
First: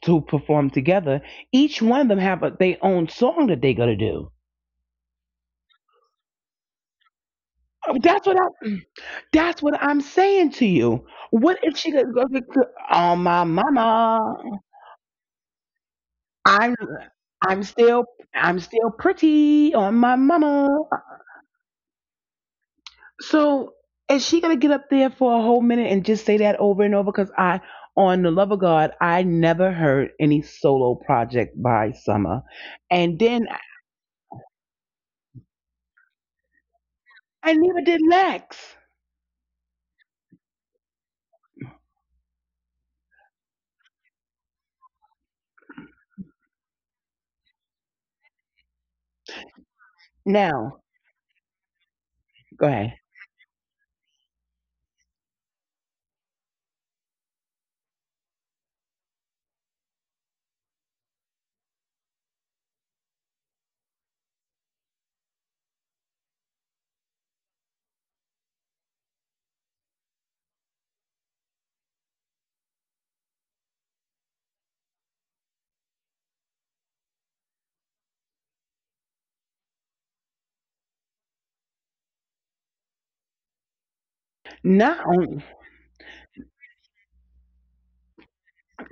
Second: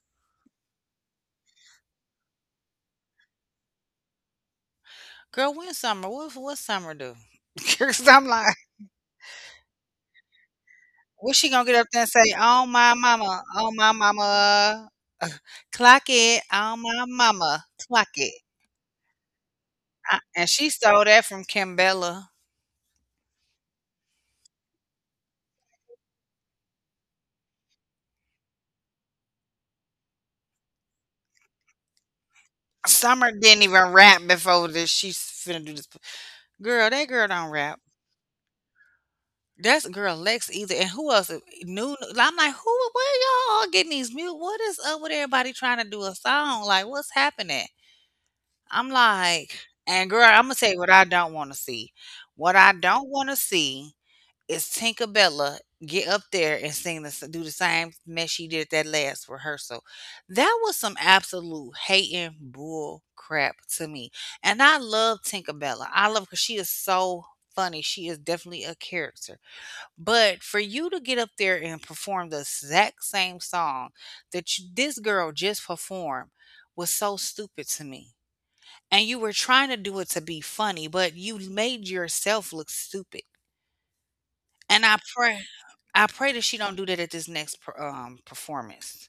Speaker 1: to perform together. Each one of them have a, their own song that they gotta do.
Speaker 2: Girl, when summer? What summer do? (laughs) Cause I'm
Speaker 1: That's what
Speaker 2: like
Speaker 1: I. That's what I'm saying to you.
Speaker 2: What's she gonna
Speaker 1: What
Speaker 2: get up
Speaker 1: if
Speaker 2: there
Speaker 1: she
Speaker 2: and
Speaker 1: could
Speaker 2: say,
Speaker 1: go to oh my
Speaker 2: Oh my
Speaker 1: mama?
Speaker 2: mama, (laughs) clock it, oh
Speaker 1: I'm
Speaker 2: my mama,
Speaker 1: I'm
Speaker 2: clock
Speaker 1: still
Speaker 2: it,"
Speaker 1: I'm still pretty on my
Speaker 2: and she
Speaker 1: mama.
Speaker 2: stole that from Kimbella.
Speaker 1: So is she gonna get up there for a whole minute and just say that over and over? Because I on the love of God, I never heard any solo project by Summer,
Speaker 2: Summer
Speaker 1: and
Speaker 2: didn't
Speaker 1: then
Speaker 2: even rap before this. She's finna do this. Girl, that girl don't
Speaker 1: I
Speaker 2: rap.
Speaker 1: never did Lex.
Speaker 2: That's girl Lex either. And who else? New. I'm like, who? Where y'all getting these mute? What is up with everybody trying to do a song? Like, what's happening? I'm like, and girl, I'm gonna tell you what
Speaker 1: Now
Speaker 2: I don't want to see. What I
Speaker 1: go
Speaker 2: don't
Speaker 1: ahead.
Speaker 2: want to see is Tinkerbella get up there and sing the s do the same mess she did at that last rehearsal. That was some absolute hating bull crap to me, and I love Tinkerbella. I love because she is so funny. She is definitely a character, but for you to get up there and perform the exact same song that you this girl just performed was so stupid to me. And you were trying to do it to be funny, but you made yourself look stupid. And
Speaker 1: Not
Speaker 2: I pray that she don't do that at this next performance.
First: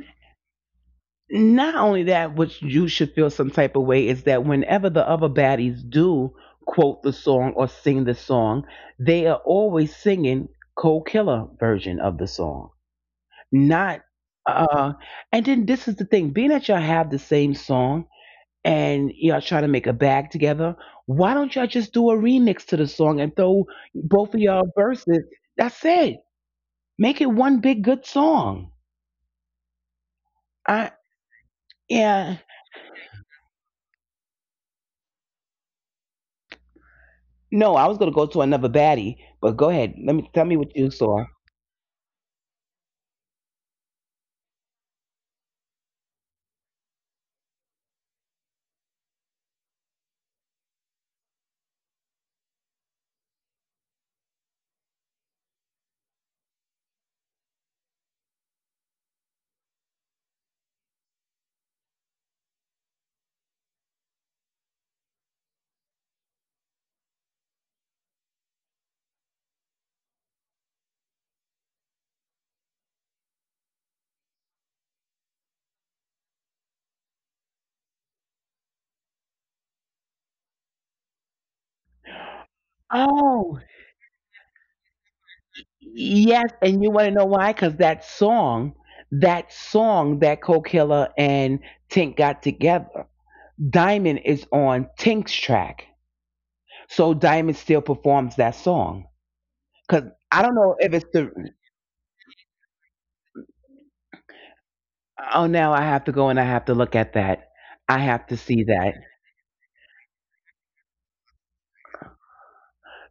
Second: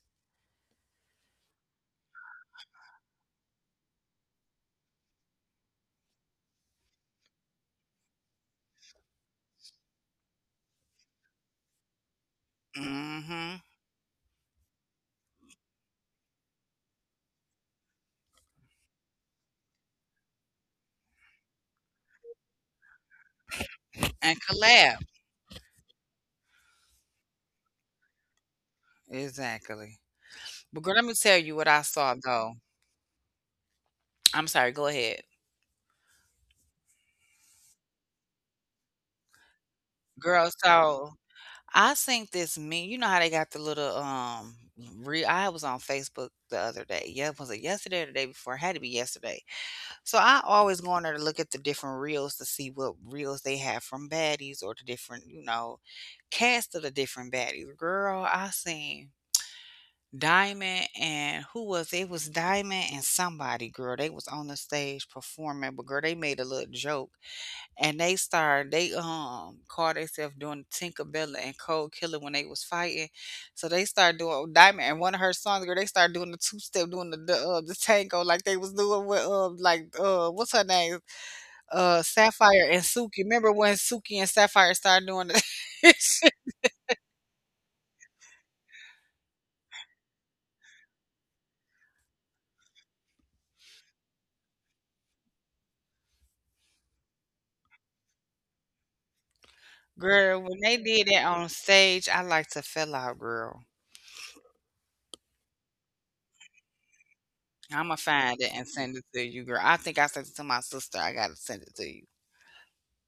Speaker 1: not only that, which you should feel some type of way is that whenever the other baddies do quote the song or sing the song, they are always singing Cold Killer version of the song,
Speaker 2: Mhm,
Speaker 1: not. Uh, and then this is the thing: being that y'all have the same song and y'all try to make a bag together, why don't y'all just do a remix to the song and throw both
Speaker 2: and
Speaker 1: of y'all
Speaker 2: collab.
Speaker 1: verses? That's it. Make it one big good song.
Speaker 2: Exactly.
Speaker 1: I
Speaker 2: But girl, let me tell you what I saw,
Speaker 1: yeah.
Speaker 2: though. I'm sorry, go ahead.
Speaker 1: No, I was gonna go to another baddie, but go ahead. Let me tell
Speaker 2: Girl,
Speaker 1: me what you
Speaker 2: so
Speaker 1: saw.
Speaker 2: I think this Me, you know how they got the little, re I was on Facebook the other day. Yeah, was it yesterday or the day before? It had to be yesterday. So I always go on there to look at the different reels to see what reels they have from baddies or the different, you know, cast of the different baddies. Girl, I seen Diamond and who was it? It was Diamond and somebody, girl. They was on the stage performing, but girl, they made a little joke and they started they called themselves doing Tinkerbella and Cold Killer when they was fighting. So they started doing Diamond and one of her songs, girl, they started doing the two step, doing the tango like they was doing with what's her name? Sapphire and Suki.
Speaker 1: Oh,
Speaker 2: Remember when Suki and Sapphire started doing the (laughs)
Speaker 1: yes, and you want to know why? Because that song, that song that Co Killer and Tink got together, Diamond is on Tink's track, so Diamond still performs that song. Because I
Speaker 2: girl,
Speaker 1: don't
Speaker 2: when
Speaker 1: know
Speaker 2: they
Speaker 1: if it's
Speaker 2: did it
Speaker 1: the.
Speaker 2: on stage, I like to fell out, girl.
Speaker 1: Oh, now I have to go and I have to look at that.
Speaker 2: I'ma
Speaker 1: I have to
Speaker 2: find it
Speaker 1: see
Speaker 2: and
Speaker 1: that.
Speaker 2: send it to you, girl. I think I sent it to my sister. I gotta send it to you.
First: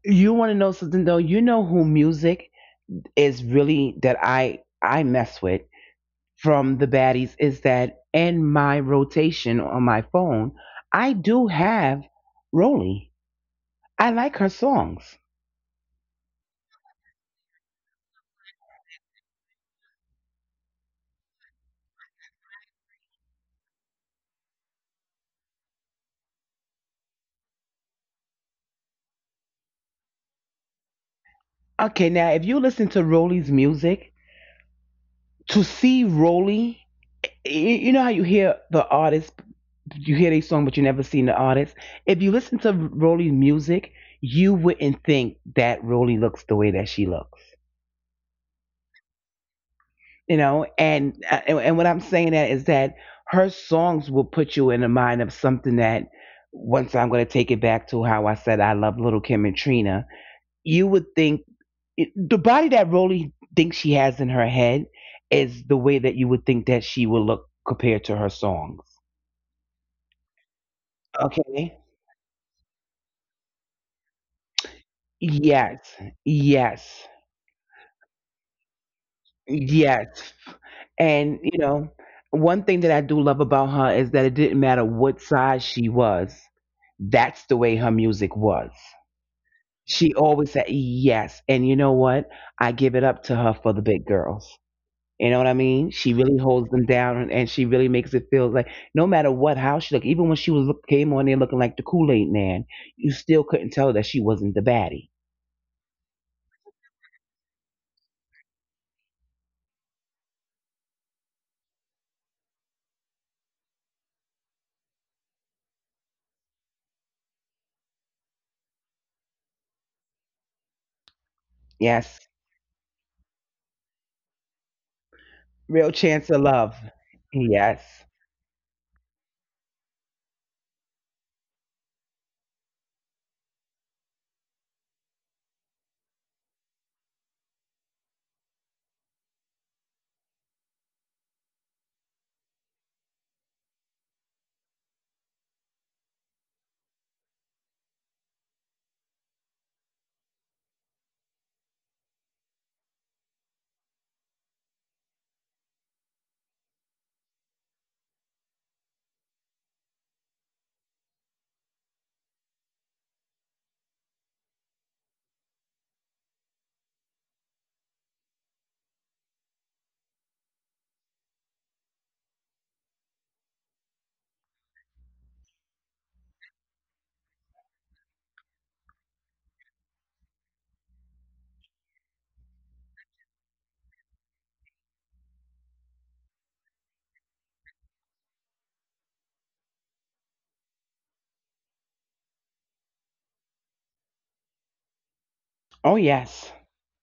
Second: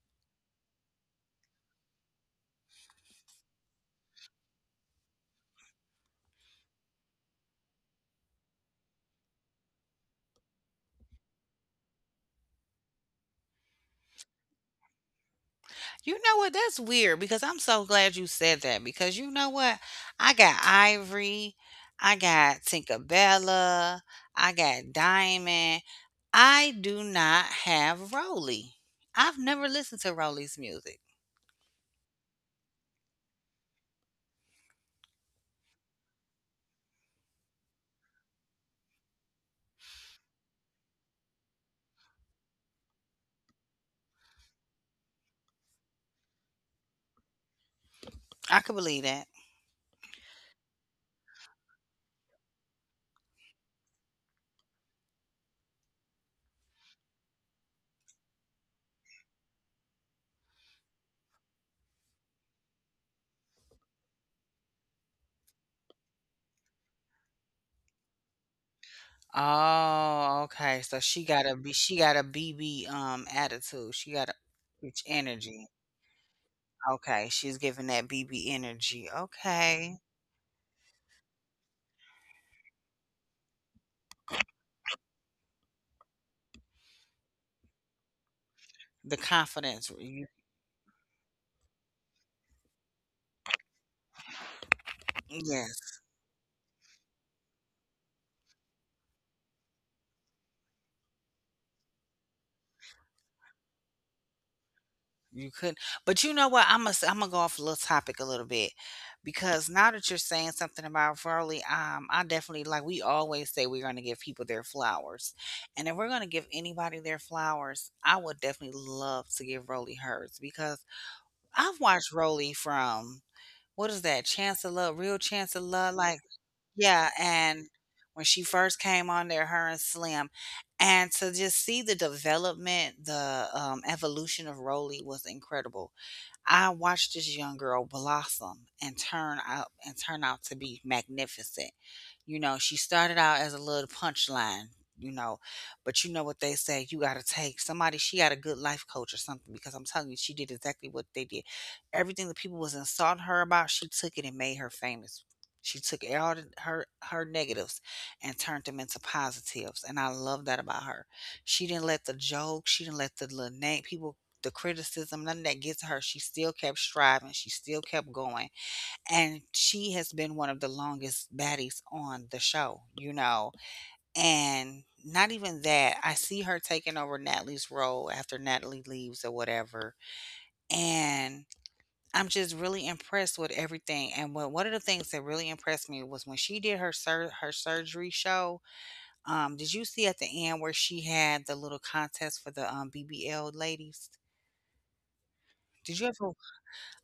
Speaker 1: You want to know something though? You know who music is really that I mess with. From the baddies is that in my rotation on my phone, I do have Rolly. I like her songs.
Speaker 2: You know what? That's weird because I'm so glad you said that because you know what? I got Ivory, I got Tinkerbella, I got Diamond. I do not have Rolly. I've never listened to Rolly's music.
Speaker 1: Okay, now if you listen to Rolly's music, to see Rolly, you know how you hear the artist, you hear their song, but you never seen the artist. If you listen to Rolly's music, you wouldn't think that Rolly looks the way that she looks.
Speaker 2: I could believe that.
Speaker 1: You know and and what I'm saying that is that her songs will put you in the mind of something that once I'm going to take it back to how I said I love little Kim and Trina you would think it, the body that Rolly thinks she has in her head is the way that you would think that she will look compared to her songs.
Speaker 2: Oh, okay. So she got a
Speaker 1: Okay.
Speaker 2: B she got a BB attitude. She got a bitch energy.
Speaker 1: Yes. Yes.
Speaker 2: Okay, she's giving that BB energy. Okay.
Speaker 1: Yes. And, you know, one thing that I do love about her is that it didn't matter what size she was, that's the way her music was.
Speaker 2: The confidence.
Speaker 1: She always said yes. And you know what? I give it up to her for the big girls. You know what I mean?
Speaker 2: Yes,
Speaker 1: She really holds them down and she really makes it feel like no matter what how she looked, even when she was look, came on there looking like the Kool-Aid man, you still couldn't tell that she wasn't the baddie.
Speaker 2: you could. But you know what? I'm gonna go off a little topic a little bit because now that you're saying something about Verly, I definitely like we always say we're gonna give people their flowers, and if we're gonna give anybody their flowers, I would definitely love to give Rolly hers because I've watched
Speaker 1: Yes.
Speaker 2: Rolly from what is that Chance of Love, Real Chance of
Speaker 1: Real
Speaker 2: Love, like
Speaker 1: chance of love.
Speaker 2: yeah, and
Speaker 1: Yes.
Speaker 2: when she first came on there, her and Slim, and to just see the development, the, evolution of Rolly was incredible. I watched this young girl blossom and turn out to be magnificent. You know, she started out as a little punchline, you know, but you know what they say, you got to take somebody, she got a good life coach or something because I'm telling you, she did exactly what they did. Everything that people was insulting her about, she took it and made her famous. She took her negatives and turned them into positives, and I love that about her. She didn't let the little name people, the criticism, none of that get to her. She still kept striving. She still kept going and she has been one of the longest baddies on the show, you know? And not even that, I see her taking over Natalie's role after Natalie leaves or whatever. And I'm just really impressed with everything. One of the things that really impressed me was when she did her surgery show. Did you see at the end where she had the little contest for the BBL ladies?
Speaker 1: Oh
Speaker 2: Did you ever
Speaker 1: yes.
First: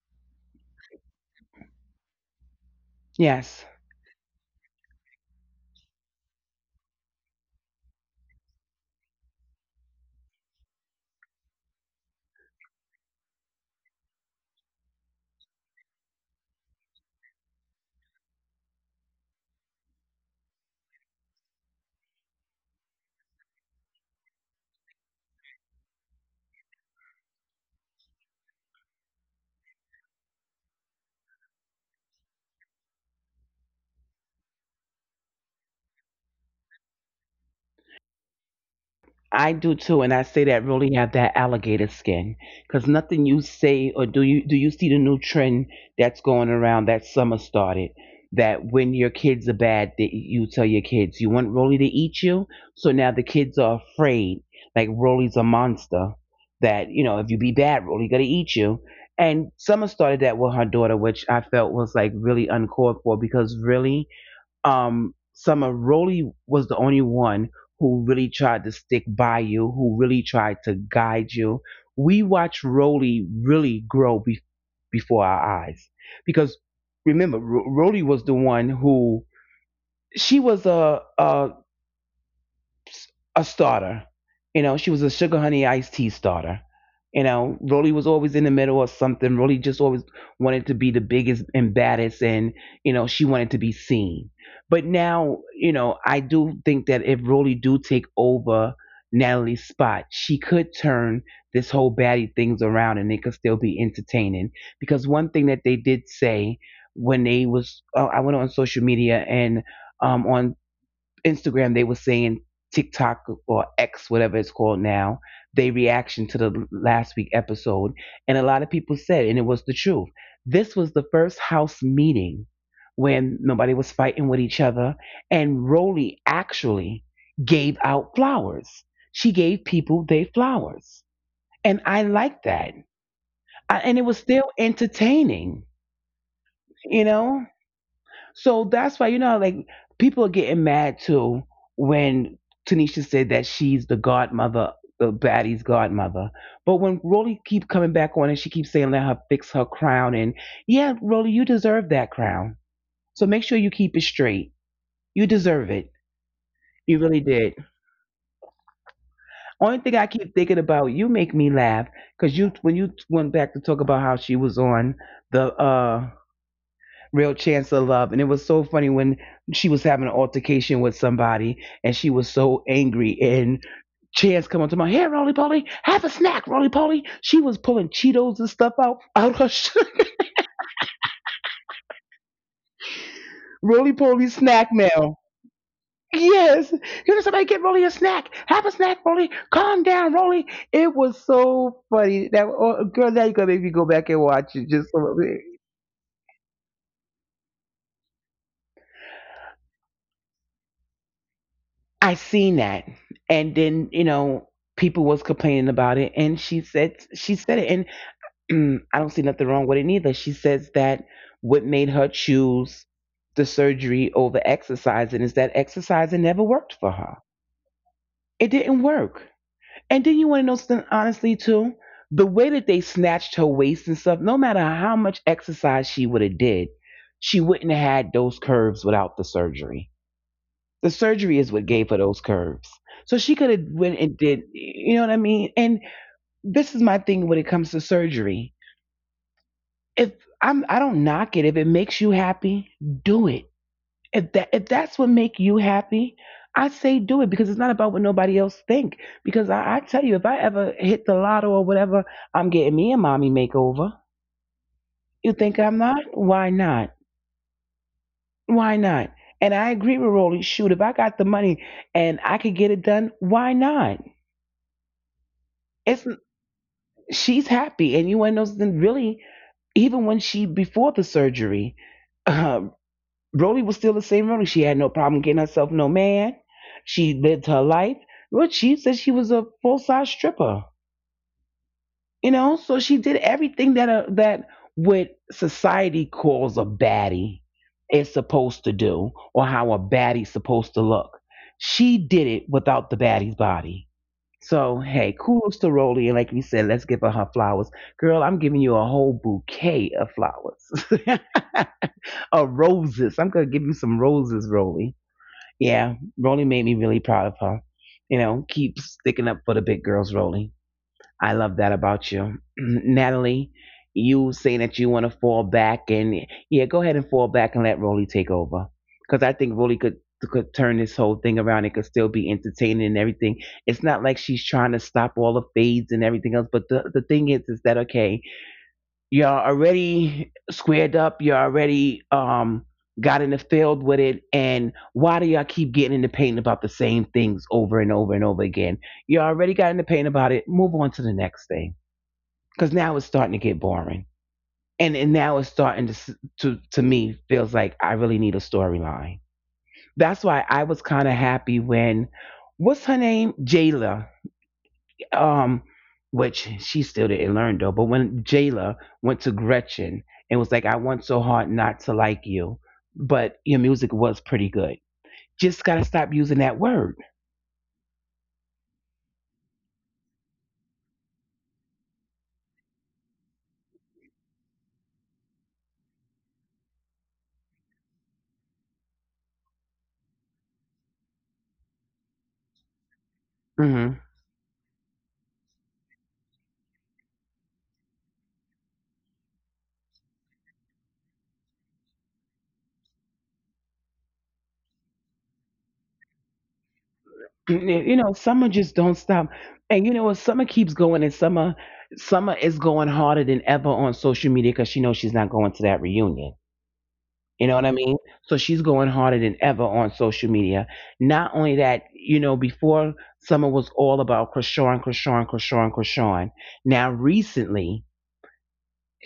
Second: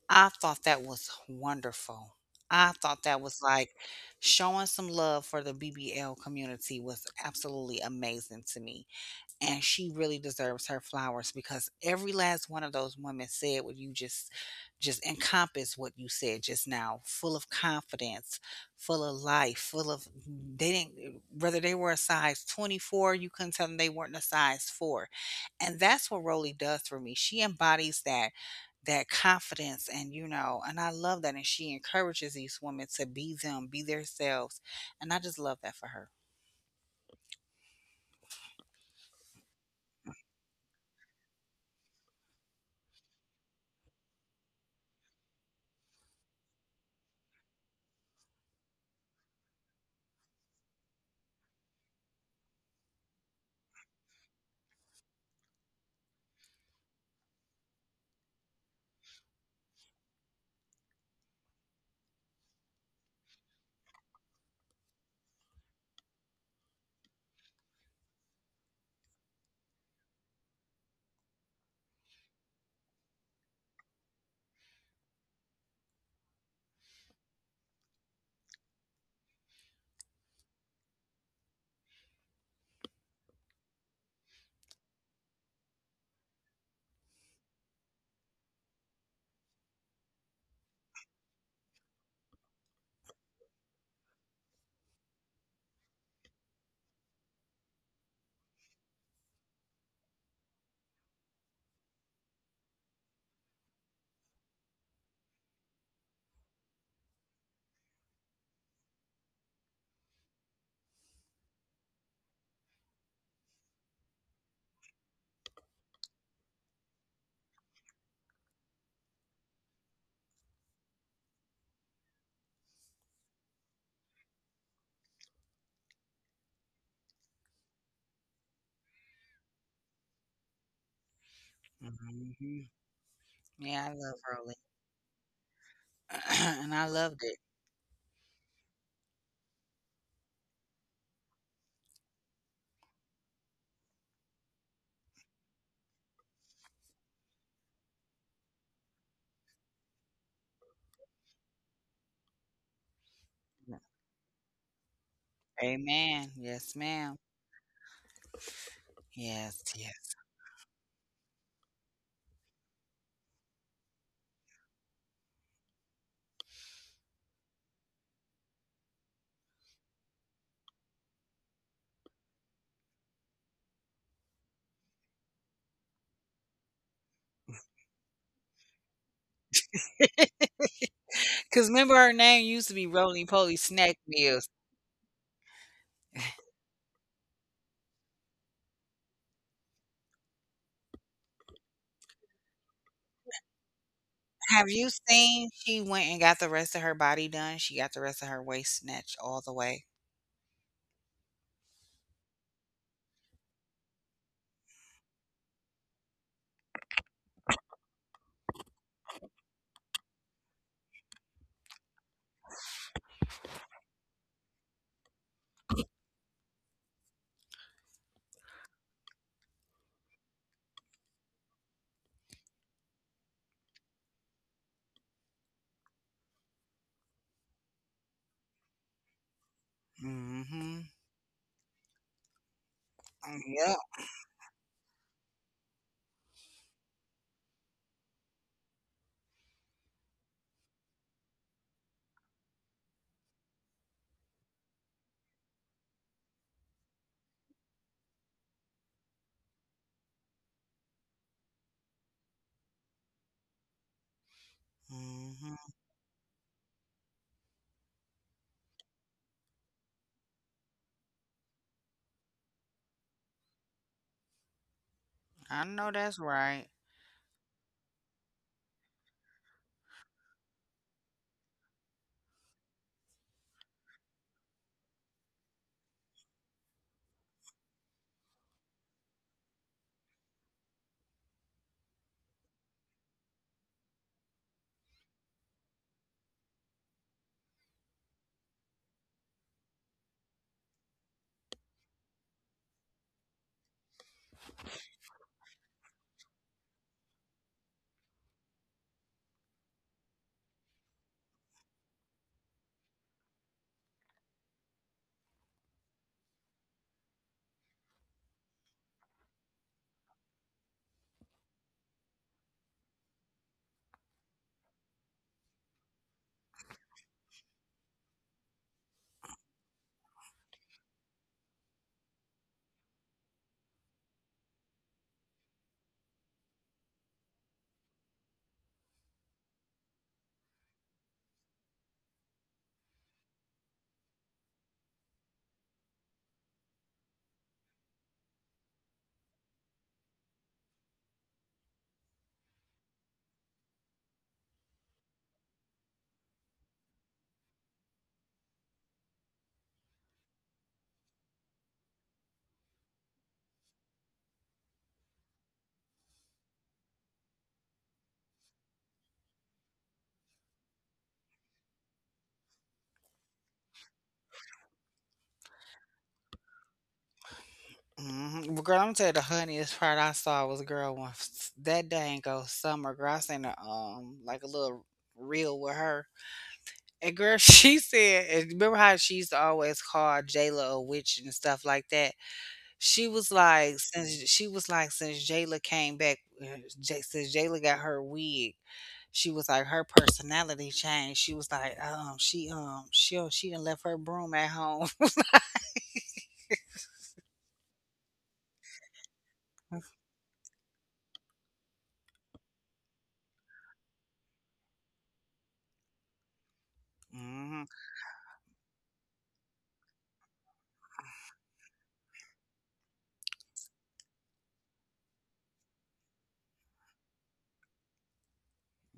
Speaker 2: I thought that was wonderful. I thought that was
Speaker 1: Yes.
Speaker 2: like Showing some love for the BBL community was absolutely amazing to me. And she really deserves her flowers because every last one of those women said what you just encompassed what you said just now, full of confidence, full of life, full of they didn't whether they were a size 24, you couldn't tell them they weren't a size 4, and that's what Roly does for me. She embodies that confidence and you know, and I love that and she encourages these women to be them, be themselves. And I just love that for her.
Speaker 1: I do too, and I say that really have that alligator skin because nothing you say or do you see the new trend that's going around that summer started that when your kids are bad that you tell your kids you want Rolly to eat you so now the kids are afraid like Rolly's a monster that you know if you be bad Rolly gonna eat you and summer started that with her daughter which I felt was like really uncalled for because really Summer really was the only one who really tried to stick by you, who really tried to guide you. We watched Roly really grow before our eyes because remember, Roly was the one who she was a starter. You know, she was a sugar honey iced tea starter. You know, Rolly was always in the middle or something. Rolly just always wanted to be the biggest and baddest, and you know, she wanted to be seen. But now, you know, I do think that if Rolly do take over Natalie's spot, she could turn this whole baddie things around, and it could still be entertaining. Because one thing that they did say when they was, oh, I went on social media and on Instagram, they were saying TikTok or X, whatever it's called now, they reaction to the last week episode, and a lot of people said, and it was the truth. This was the first house meeting when nobody was fighting with each other, and Rolly actually gave out flowers. She gave people their flowers, and I liked
Speaker 2: Mhm.
Speaker 1: that, I,
Speaker 2: Yeah, I
Speaker 1: and it
Speaker 2: love
Speaker 1: was
Speaker 2: Roly.
Speaker 1: still entertaining,
Speaker 2: (clears throat) And I
Speaker 1: you
Speaker 2: loved it.
Speaker 1: know. So that's why you know, like people are getting mad too when Tanisha said that she's the godmother, the baddie's godmother. But when Rolly keep coming back on and she keeps saying let her fix her crown, and yeah, Rolly, you deserve that crown. So make sure you
Speaker 2: Yeah.
Speaker 1: keep it straight. You deserve it.
Speaker 2: Amen. Yes,
Speaker 1: You
Speaker 2: ma'am.
Speaker 1: really did.
Speaker 2: Yes,
Speaker 1: Only thing I
Speaker 2: yes.
Speaker 1: keep thinking about, you make me laugh because you when you went back to talk about how she was on the Real Chance of Love. And it was so funny when she was having an altercation with somebody and she was so angry and Chance come up to my hair, Roly Poly, have a snack, Roly Poly. She was pulling Cheetos and stuff out her sh-
Speaker 2: Because remember, her name used to be Roly Poly
Speaker 1: (laughs) Roly
Speaker 2: Snack
Speaker 1: Poly
Speaker 2: Meals.
Speaker 1: snack mail. Yes, you know somebody get Roly a snack. Have a snack, Roly. Calm down, Roly. It was so funny. That oh, girl, now you're gonna make me go back and watch
Speaker 2: Have
Speaker 1: it.
Speaker 2: you
Speaker 1: Just so
Speaker 2: seen she went and got the rest of her body done? She got the rest of her waist snatched all the way.
Speaker 1: I seen that, and then you know people was complaining about it, and she said it, and I don't see nothing wrong with it neither. She says that what made her choose the surgery over exercising is that exercising never worked for her. It didn't work. And then you want to know something honestly too. The way that they snatched her waist and stuff, no matter how much exercise she would have did, she wouldn't have had those curves without the surgery.
Speaker 2: Mm-hmm.
Speaker 1: The surgery is what gave her those curves. So she could have
Speaker 2: Yep.
Speaker 1: went and did, you know what I mean? And this is my thing when it comes to surgery. If I'm, I don't knock it. If it makes you happy, do it. If that, if that's what make you happy, I say do it because it's not about what nobody else think. Because I tell you, if I ever hit the lotto or whatever, I'm getting me a mommy makeover. You think
Speaker 2: Mm-hmm.
Speaker 1: I'm not? Why not? Why not? And I agree with Rolly. Shoot, if I got the money and I could get it done, why not?
Speaker 2: I know
Speaker 1: It's
Speaker 2: that's right.
Speaker 1: she's happy. And you want to know something? Really, even when she before the surgery, uh, Rody was still the same Rody. She had no problem getting herself no man. She lived her life. Well, she said she was a full size stripper. You know, so she did everything that a, that what society calls a baddie is supposed to do, or how a baddie's supposed to look. She did it without the baddie's body so hey, kudos to Rolly, and like we said, let's give her her flowers. Girl, I'm giving you a whole bouquet of flowers, (laughs) of roses. I'm gonna give you some roses, Rolly. Yeah, Rolly made me really proud of her. You know, keep sticking up for the big girls, Rolly. I love that about you. (clears throat) Natalie, you saying that you want to fall back and yeah, go ahead and fall back and let Rolly take over. Because I think Rolly could turn this whole thing around. It could still be entertaining and everything. It's not like she's trying to stop all the fades and everything else. But the thing is that okay, you're already squared up, you're already got in the field with it and why do y'all keep getting in the pain about the same things over and over and over again? You already got in the paint about it. Move on to the next thing because now it's starting to get boring and now it's starting to to me feels like I really need a storyline. That's why I was kind of happy when what's her name Jayla, um which she still didn't learn though, but when Jayla went to Gretchen and was like I want so hard not to like you, but your music was pretty good, just gotta stop using that word.
Speaker 2: Hmm. Well, girl, I'm tell you the honeyest part I saw was girl when that dang go summer. Girl, I seen a like a little reel with her, and girl, (laughs) she said, and remember how she used to always call Jayla a witch and stuff like that.
Speaker 1: Mhm.
Speaker 2: She was like, since Jayla came back, since Jayla got her wig, she was like her personality changed. She was like, She done left her broom at home.
Speaker 1: And you know, summer just don't stop. And you
Speaker 2: (laughs)
Speaker 1: know what? Summer keeps going, and summer is going harder than ever on social media because she knows she's not going to that reunion. You know
Speaker 2: Hmm.
Speaker 1: what I mean? So she's going harder than ever on social media. Not only that, you know, before summer was all about Krishan. Now recently,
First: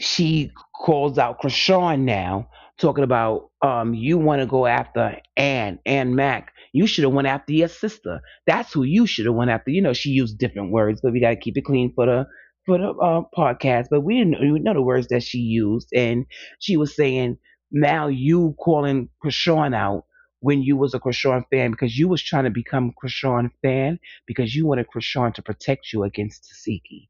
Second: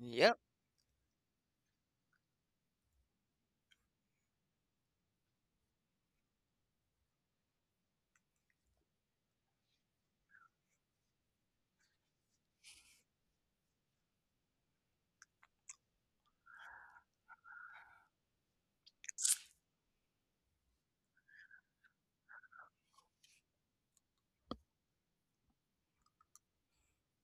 Speaker 2: Yep.
Speaker 1: calls out Krishan now, talking about you want to go after Ann, Ann Mac. You should have went after your sister. That's who you should have went after. You know, she used different words, but we got to keep it clean for the for the podcast. But we didn't we know the words that she used, and she was saying now you calling Krishan out when you was a Krishan fan because you was trying to become Krishan fan because you wanted Krishan to protect you against Tasiki.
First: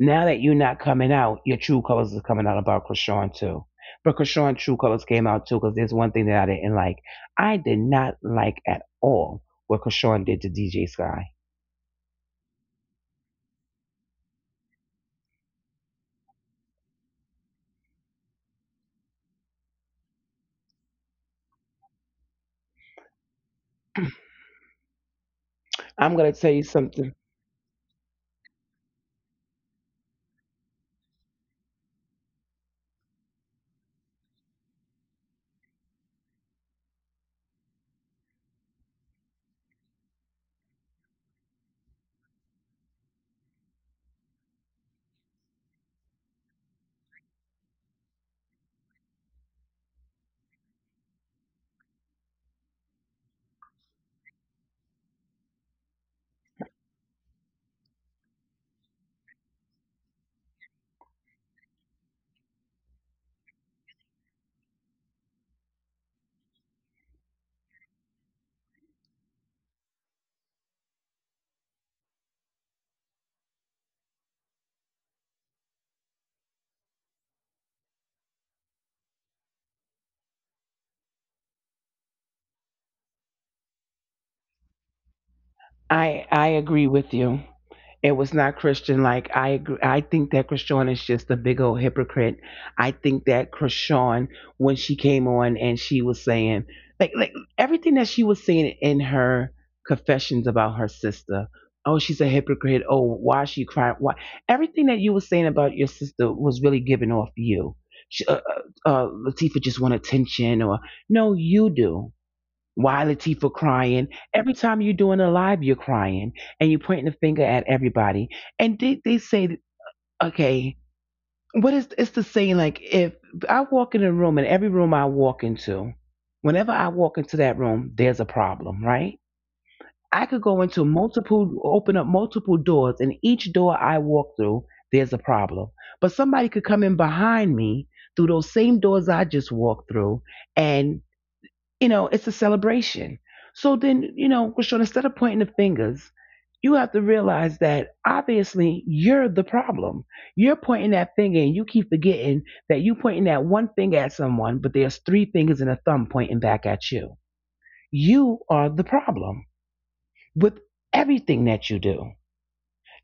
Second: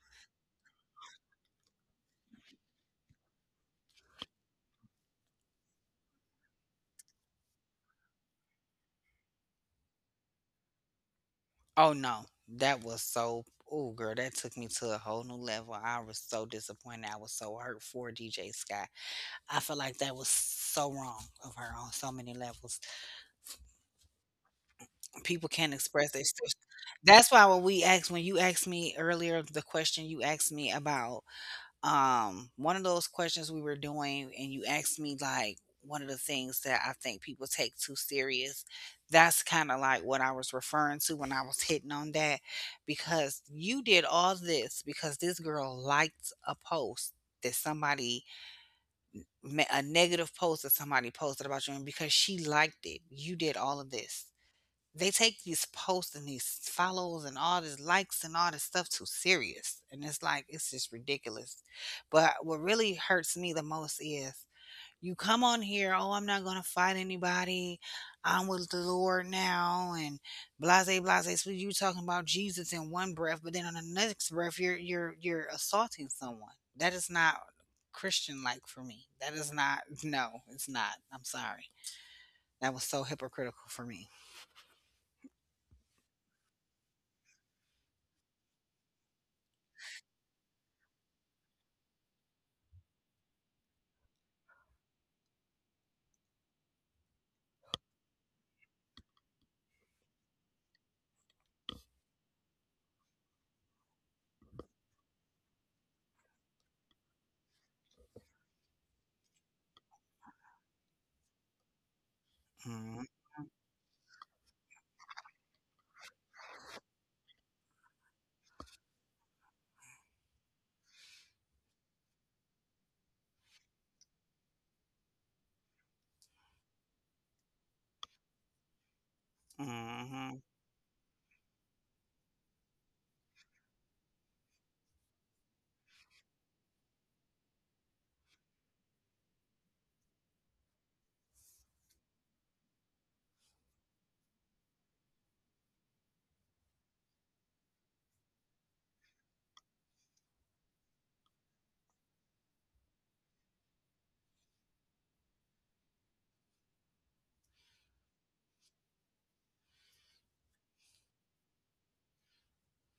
Speaker 1: Now that you're not coming out, your true colors is coming out about Krishan too. But Krishan true colors came out too because there's one thing that I didn't like. I did not like at all what Krishan did to DJ Sky.
Speaker 2: Oh no, that was so. Oh girl, that took me to a whole new level. I was so disappointed. I was so hurt for DJ Sky. I feel like that was so wrong of her on so many levels. People can't express
Speaker 1: I'm
Speaker 2: their.
Speaker 1: gonna tell you something.
Speaker 2: That's why when we asked, When you asked me earlier, the question you asked me about one of those questions we were doing and you asked me like one of the things that I think people take too serious, that's kind of like what I was referring to when I was hitting on that because you did all this because this girl liked a post that somebody a negative post that somebody posted about you, and because she liked it you did all of this. They take these posts and these follows and all this likes and all this stuff too serious. And it's like, it's just ridiculous. But what really hurts me the most is you come on here, oh, I'm not going to fight anybody. I'm with the Lord now. And blase, blase. So you talking about Jesus in one breath, but then on the next breath, you're assaulting someone. That is not Christian like for me. That is not, no, it's not. I'm sorry. That was so hypocritical for me.
Speaker 1: I agree with you. It was not Christian. Like I, agree. I think that Krishan is just a big old hypocrite. I think that Krishan, when she came on and she was saying, like everything that she was saying in her confessions about her sister. Oh, she's a hypocrite. Oh, why is she crying? Why? Everything that you were saying about your sister was really given off you. She, Latifah just want attention, or no, you do. Why
Speaker 2: Mm-hmm.
Speaker 1: Latifah crying? Every time you're doing a live, you're crying and you're pointing the finger at everybody. And did they say, that- okay, what is it's the saying? Like if I walk in a room, and every room I walk into, whenever I walk into that room, there's a problem, right? I could
Speaker 2: Mm-hmm.
Speaker 1: go into multiple, open up multiple doors, and each door I walk through, there's a problem. But somebody could come in behind me through those same doors I just walked through, and you know, it's a celebration. So then, you know, Krishan, instead of pointing the fingers, you have to realize that obviously you're the problem. You're pointing that finger and you keep forgetting that you pointing that one finger at someone, but there's three fingers and a thumb pointing back at you. You are the problem with everything that you do.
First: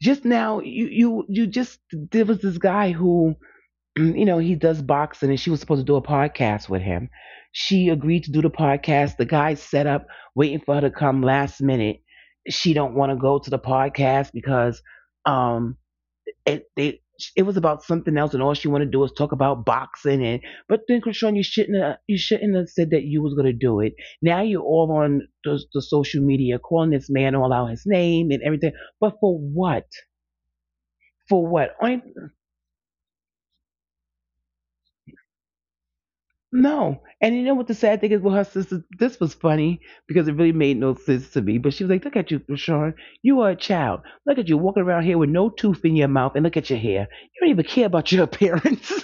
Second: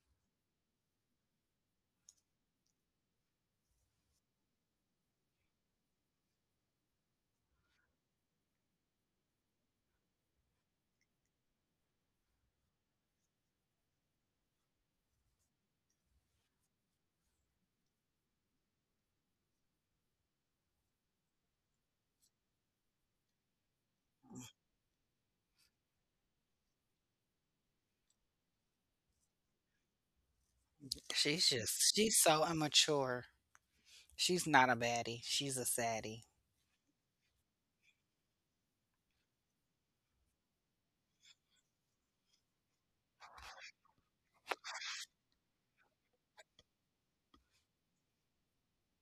Speaker 1: Just now you just there was this guy who (clears throat) you know, he does boxing and she was supposed to do a podcast with him. She agreed to do the podcast. The guy set up waiting for her to come last minute. She don't want to go to the podcast because um it they it was about something else and all she wanted to do was talk about boxing and but then Krishan, you shouldn't have said that you was gonna do it. Now you're all on the social media calling this man all out his name and everything. But for what? For what? Only
Speaker 2: She's so immature. She's not a baddie. She's a saddie.
Speaker 1: no. And you know what the sad thing is? Well, her sister, this was funny because it really made no sense to me. But she was like, look at you, Rashawn. You are a child. Look at you walking around here with no tooth in your mouth and look at your hair. You don't even care about your appearance. (laughs)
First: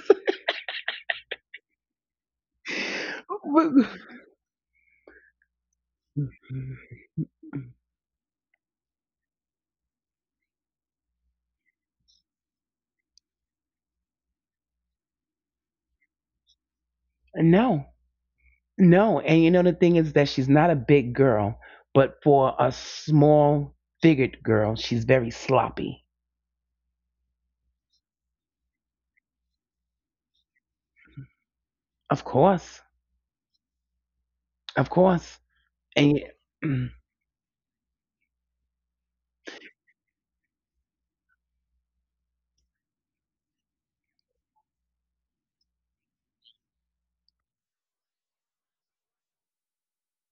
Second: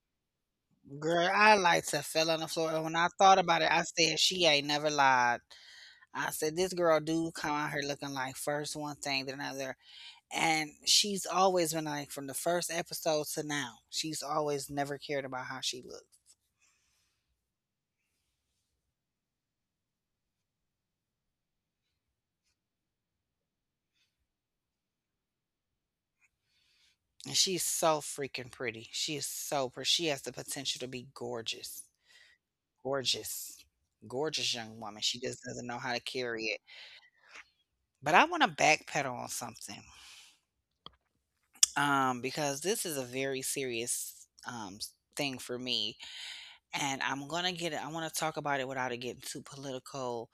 Speaker 2: Girl, I like to fell on the floor. And when I thought about it,
Speaker 1: But-
Speaker 2: I said she ain't never lied. I said this girl do come out here looking like first one thing then another. And she's always been like from the first episode to now. She's always never cared about how she looks.
Speaker 1: no, no. And you know, the thing is that she's not a big girl, but for a small figured girl, she's very sloppy.
Speaker 2: And she's so freaking pretty. She is so pretty. She has the potential to be gorgeous.
Speaker 1: Of course.
Speaker 2: Gorgeous. Gorgeous young
Speaker 1: Of
Speaker 2: woman. She just
Speaker 1: course.
Speaker 2: doesn't know how to
Speaker 1: And
Speaker 2: carry it.
Speaker 1: (clears throat)
Speaker 2: But I want to backpedal on something because this is a very serious thing for me. And I'm going to get it, I want to talk about it without it getting too political.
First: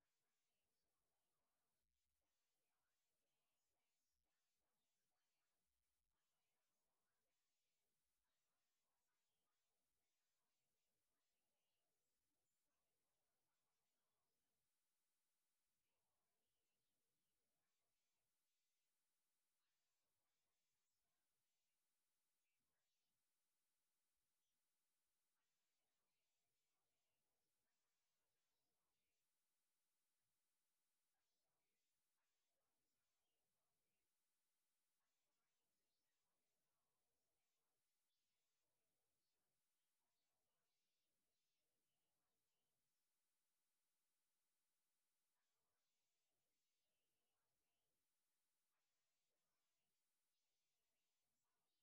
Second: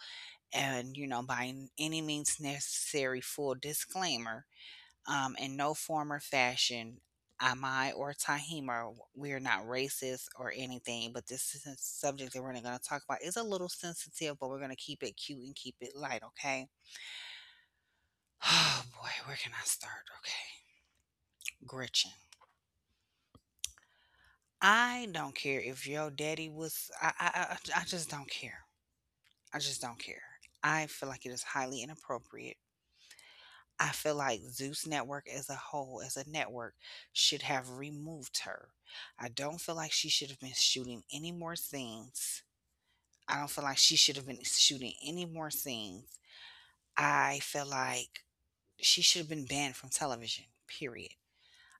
Speaker 2: And, you know, any means necessary, full disclaimer in no form or fashion, am I or Tahima, we're not racist or anything, but this is a subject that we're going to talk about is a little sensitive, but we're going to keep it cute and keep it light, okay? (sighs) Oh boy, where can I start? Okay. Gretchen. I don't care if your daddy was I just don't care. I just don't care. I feel like it is highly inappropriate. I feel like Zeus Network as a whole, as a network, should have removed her. I don't feel like she should have been shooting any more scenes. I don't feel like she should have been shooting any more scenes. I feel like she should have been banned from television, period.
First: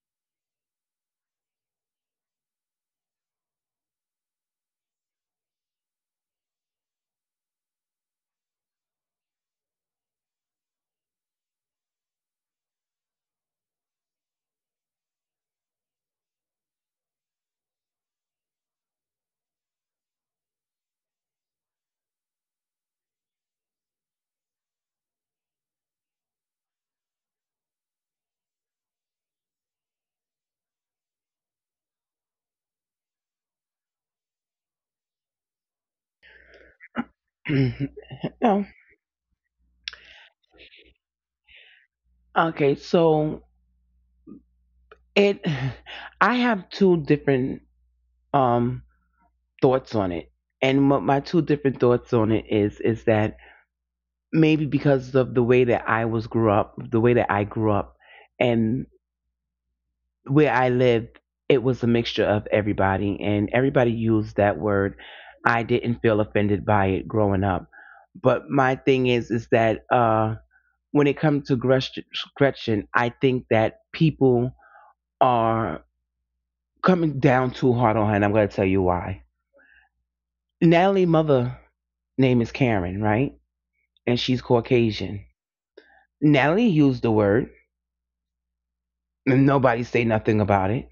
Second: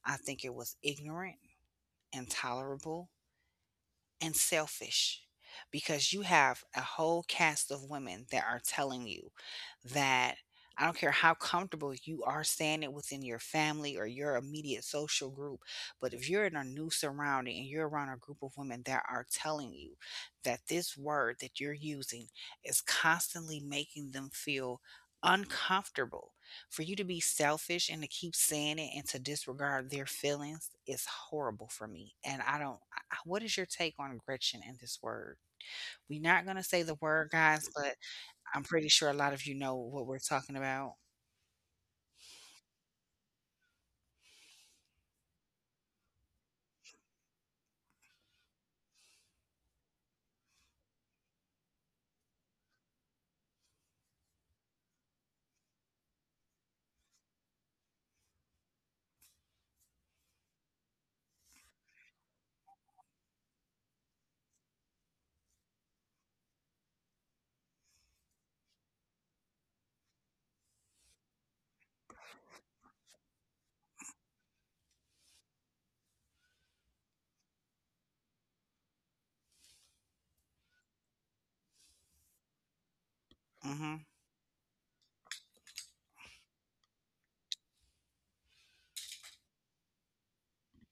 Speaker 2: I think it was ignorant, intolerable, and selfish because you have a whole cast of women that are telling you that I don't care how comfortable you are standing within your family or your immediate social group, but if you're in a new surrounding and you're around a group of women that are telling you that this word that you're using is constantly making them feel uncomfortable, for you to be selfish and to keep saying it and to disregard their feelings is horrible for me. And I don't, I- What is your take on Gretchen and this word? We're not going to say the word, guys, but
Speaker 1: no.
Speaker 2: I'm pretty sure a lot of you know what we're talking about.
Speaker 1: Okay, so it, (sighs) I have two different um thoughts on it, and what my two different thoughts on it is that maybe because of the way that I was grew up, the way that I grew up, and where I lived, it was a mixture of everybody, and everybody used that word. I didn't feel offended by it growing up, but my thing is that when it comes to Gretchen, Gretchen, I think that people are coming down too hard on her, and I'm going to tell you why. Natalie mother name is Karen, right?
Speaker 2: Hmm.
Speaker 1: And she's Caucasian. Natalie used the word, and nobody say nothing about it.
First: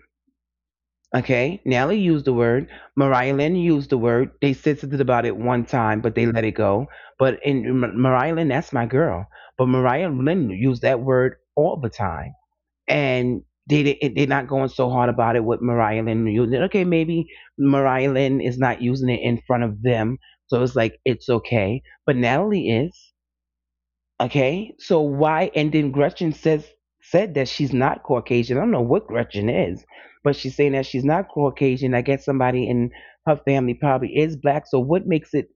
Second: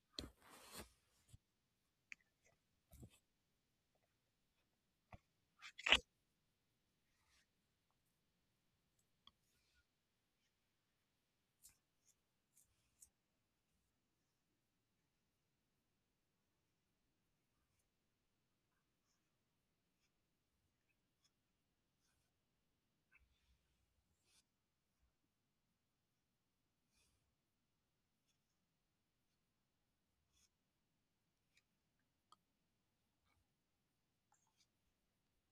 Speaker 1: Okay, Natalie used the word. Mariah Lynn used the word. They sensitive about it one time, but they let it go. But in Mariah Lynn, that's my girl. But Mariah Lynn used that word all the time, and they they're not going so hard about it with Mariah Lynn using it. Okay, maybe Mariah Lynn is not using it in front of them, so it's like it's okay. But Natalie is. Okay, so why? And then Gretchen says said that she's not Caucasian. I don't know what Gretchen is, but she's saying that she's not Caucasian. I guess somebody in her family probably is black. So what makes it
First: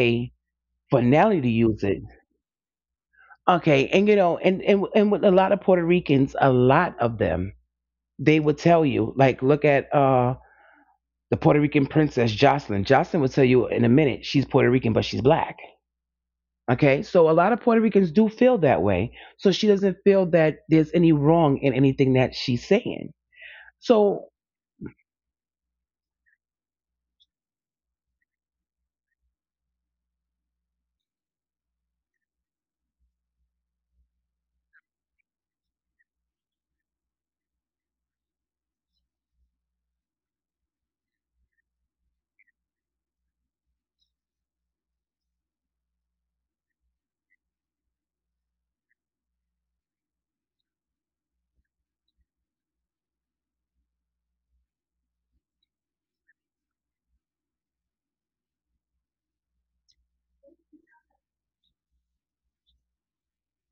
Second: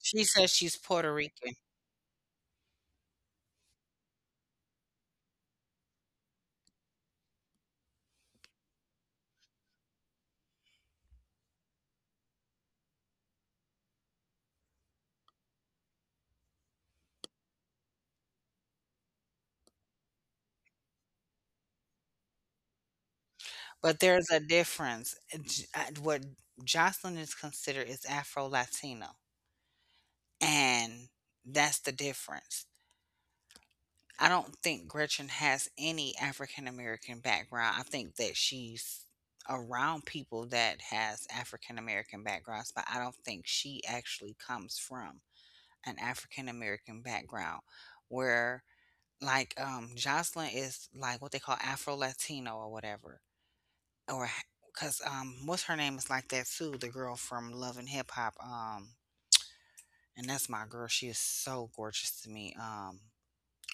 Speaker 2: She says she's
Speaker 1: for
Speaker 2: Puerto
Speaker 1: Nelly to
Speaker 2: Rican,
Speaker 1: use it? Okay, and and with a lot of Puerto Ricans, a lot of them, they would tell you, like, look at the Puerto Rican princess Jocelyn. Jocelyn would tell you in a minute she's Puerto Rican, but she's black. Okay, so a lot of Puerto Ricans do feel that way. So she doesn't feel that there's any wrong in anything that she's saying.
Speaker 2: but there's
Speaker 1: So,
Speaker 2: a difference. What Jocelyn is considered is Afro Latino, and that's the difference. I don't think Gretchen has any African American background. I think that she's around people that has African American backgrounds, but I don't think she actually comes from an African American background where like Jocelyn is like what they call Afro Latino or whatever. Or cuz what's her name is like that too, the girl from Love and Hip Hop, and that's my girl. She is so gorgeous to me.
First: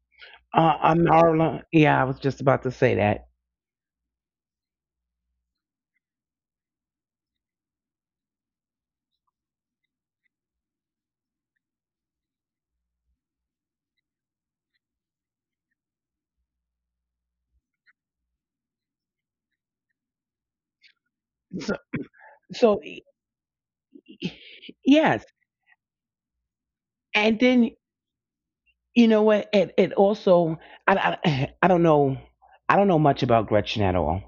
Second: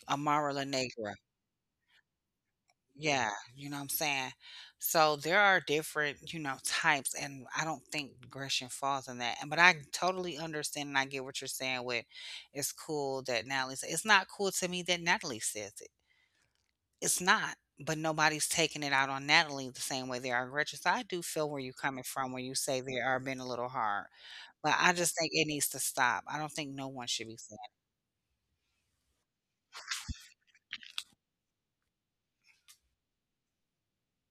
Speaker 2: Amara La
Speaker 1: I
Speaker 2: Negra.
Speaker 1: Marla. Yeah, I was just about to say that.
Speaker 2: Yeah, you know what I'm saying? So there are different, you know, types and I don't think Gresham falls in that. And But I totally understand and I get what you're saying with it's cool that Natalie said, it's not cool to me that Natalie says it. It's not. But nobody's taking it out on Natalie the same way they are Gretchen. So I do feel where you're
Speaker 1: So,
Speaker 2: coming from when you
Speaker 1: so
Speaker 2: say they
Speaker 1: y-
Speaker 2: are being a little hard.
Speaker 1: y-
Speaker 2: But I just
Speaker 1: yes,
Speaker 2: think it needs to stop. I don't think no one should be
Speaker 1: and
Speaker 2: saying
Speaker 1: then you know what? It also I (sighs) I don't know, I don't know much about Gretchen at all.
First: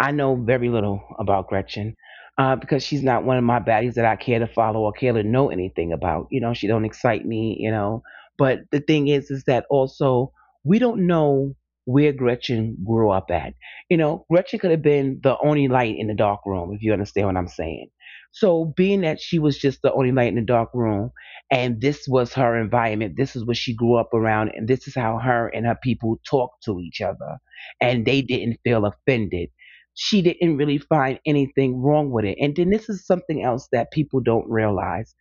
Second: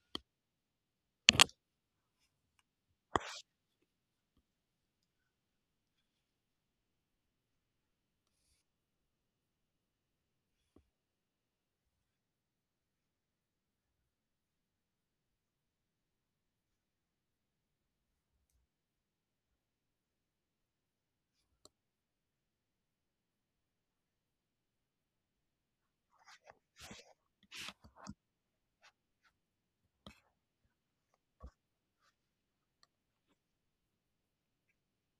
Speaker 1: I know very little about Gretchen, because she's not one of my baddies that I care to follow or care to know anything about. You know, she don't excite me. You know, but the thing is that also we don't know where Gretchen grew up at. You know, Gretchen could have been the only light in the dark room, if you understand what I'm saying. So being that she was just the only light in the dark room and this was her environment. This is what she grew up around, and this is how her and her people talked to each other, and they didn't feel offended. She didn't really find anything wrong with it. And then this is something else that people don't realize.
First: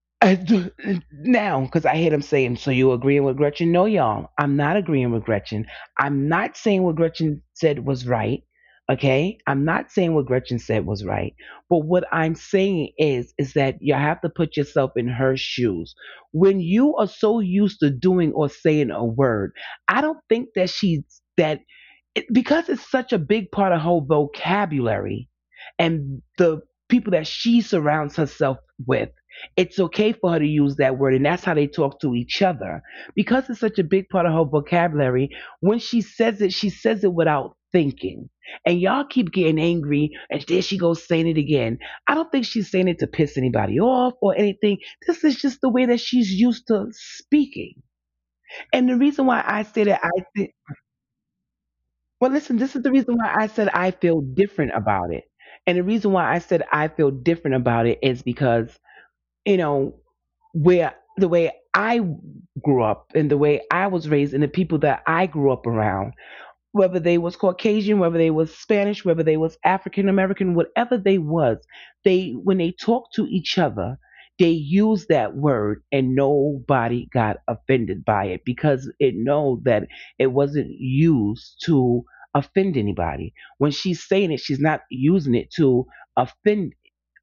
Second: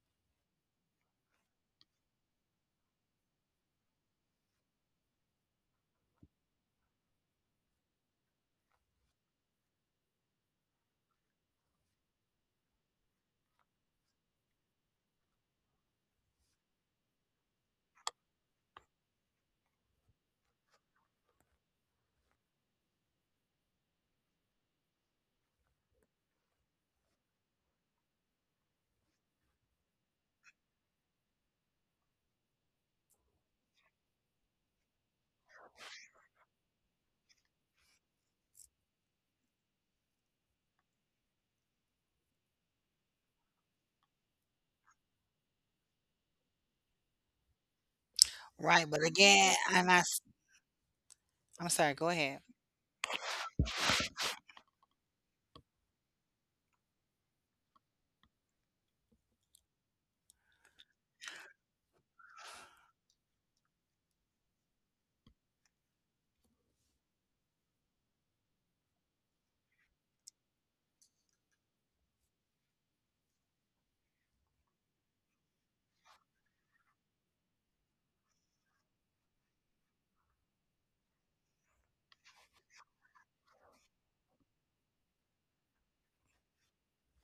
Speaker 1: (laughs) Uh, now because I heard him saying, so you agreeing with Gretchen? No, y'all, I'm not agreeing with Gretchen. I'm not saying what Gretchen said was right. Okay, I'm not saying what Gretchen said was right, but what I'm saying is that you have to put yourself in her shoes. When you are so used to doing or saying a word, I don't think that she's that it, because it's such a big part of her vocabulary and the people that she surrounds herself with, it's okay for her to use that word. And that's how they talk to each other. Because it's such a big part of her vocabulary, when she says it without thinking. And y'all keep getting angry, and there she goes saying it again. I don't think she's saying it to piss anybody off or anything. This is just the way that she's used to speaking.
Speaker 2: that. Right.
Speaker 1: And the
Speaker 2: But
Speaker 1: reason why
Speaker 2: again,
Speaker 1: I say that I
Speaker 2: I'm sorry. Go
Speaker 1: Well,
Speaker 2: ahead.
Speaker 1: listen, this is the reason why I said I feel different about it. And the reason why I said I feel different about it is because, you know, where the way I grew up and the way I was raised and the people that I grew up around, whether they was Caucasian, whether they was Spanish, whether they was African American, whatever they was, they when they talked to each other, they used that word, and nobody got offended by it because it know that it wasn't used to offend anybody. When she's saying it, she's not using it to offend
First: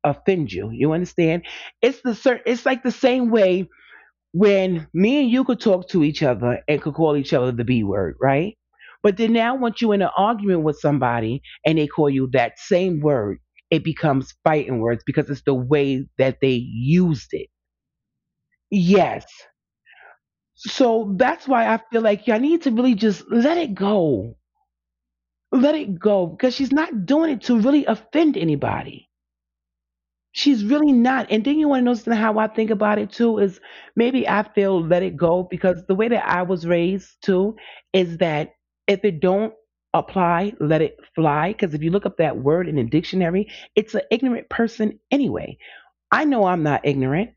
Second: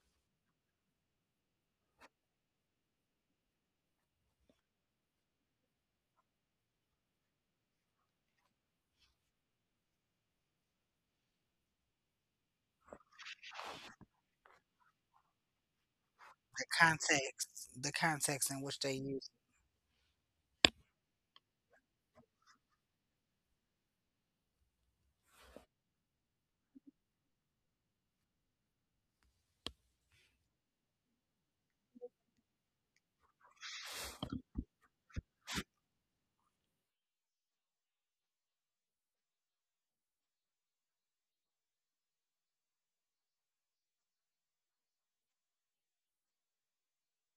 Speaker 1: offend you. You understand? It's the it's like the same way when me and you could talk to each other and could call each other the B word, right? But then now once you're in an argument with somebody and they call you that same word, it becomes fighting words because it's the way that they used it.
Speaker 2: The context in which they
Speaker 1: Yes.
Speaker 2: use.
Speaker 1: So that's why I feel like y'all need to really just let it go. Let it go because she's not doing it to really offend anybody. She's really not. And then you want to know something how I think about it too is maybe I feel let it go because the way that I was raised too is that if it don't apply, let it fly. Because if you look up that word in a dictionary, it's an ignorant person anyway. I know I'm not ignorant.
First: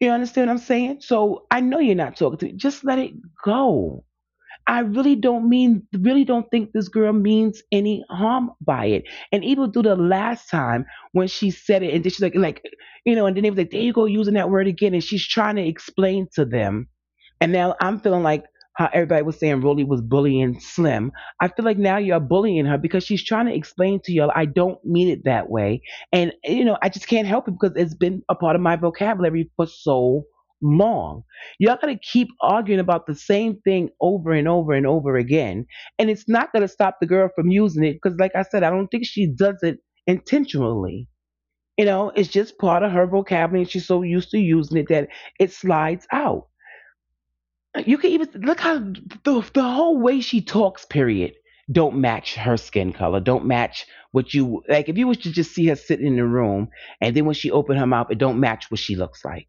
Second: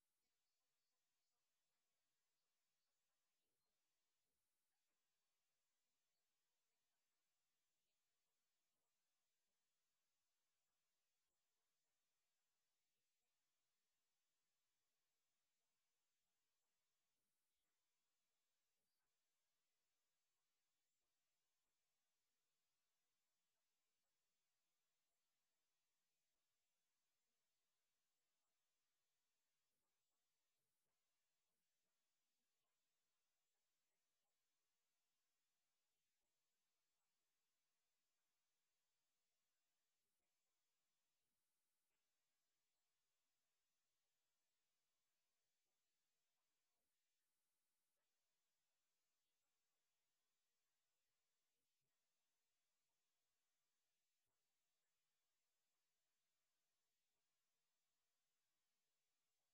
Speaker 1: You understand what I'm saying? So I know you're not talking to me. Just let it go. I really don't mean, really don't think this girl means any harm by it. And even through the last time when she said it, and then she's like, you know, and then they was like, there you go using that word again, and she's trying to explain to them. And now I'm feeling like how everybody was saying Rolly was bullying Slim. I feel like now you're bullying her because she's trying to explain to y'all, I don't mean it that way. And, you know, I just can't help it because it's been a part of my vocabulary for so long. Y'all gotta keep arguing about the same thing over and over and over again. And it's not gonna stop the girl from using it because, like I said, I don't think she does it intentionally. You know, it's just part of her vocabulary, and she's so used to using it that it slides out. You can even look how the whole way she talks. Period. Don't match her skin color. Don't match what you like. If you was to just see her sitting in the room, and then when she opened her mouth, it don't match what she looks like.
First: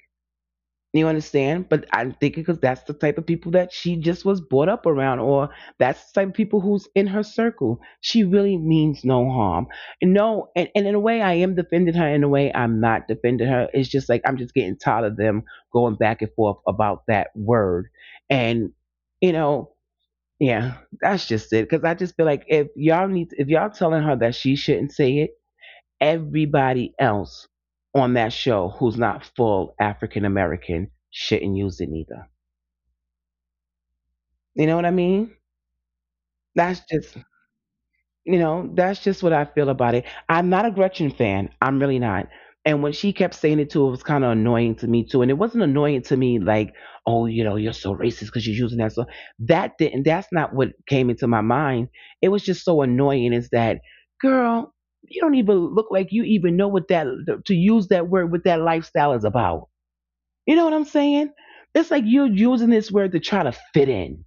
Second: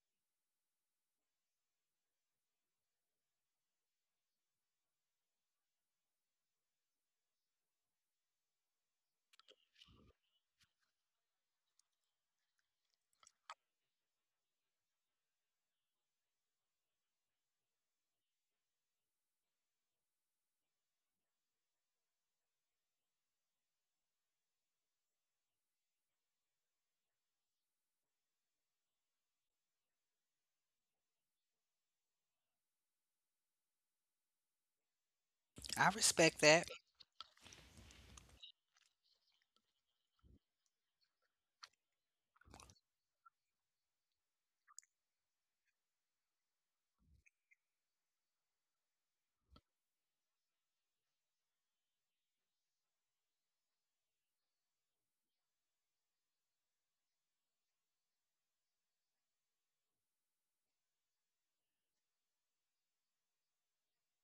Speaker 1: You understand? But I'm thinking because that's the type of people that she just was brought up around, or that's the type of people who's in her circle. She really means no harm. And no, and in a way, I am defending her. In a way, I'm not defending her. It's just like I'm just getting tired of them going back and forth about that word. And, you know, yeah, that's just it. Because I just feel like if y'all need, if y'all telling her that she shouldn't say it, everybody else on that show who's not full African American shouldn't use it neither. You know what I mean?
Speaker 2: I respect that.
Speaker 1: That's just, you know, that's just what I feel about it. I'm not a Gretchen fan. I'm really not. And when she kept saying it too, it was kind of annoying to me too. And it wasn't annoying to me like, oh, you know, you're so racist because you're using that. So that didn't. That's not what came into my mind. It was just so annoying. Is that girl? You don't even look like you even know what that to use that word what that lifestyle is about. You know what I'm saying? It's like you're using this word to try to fit in.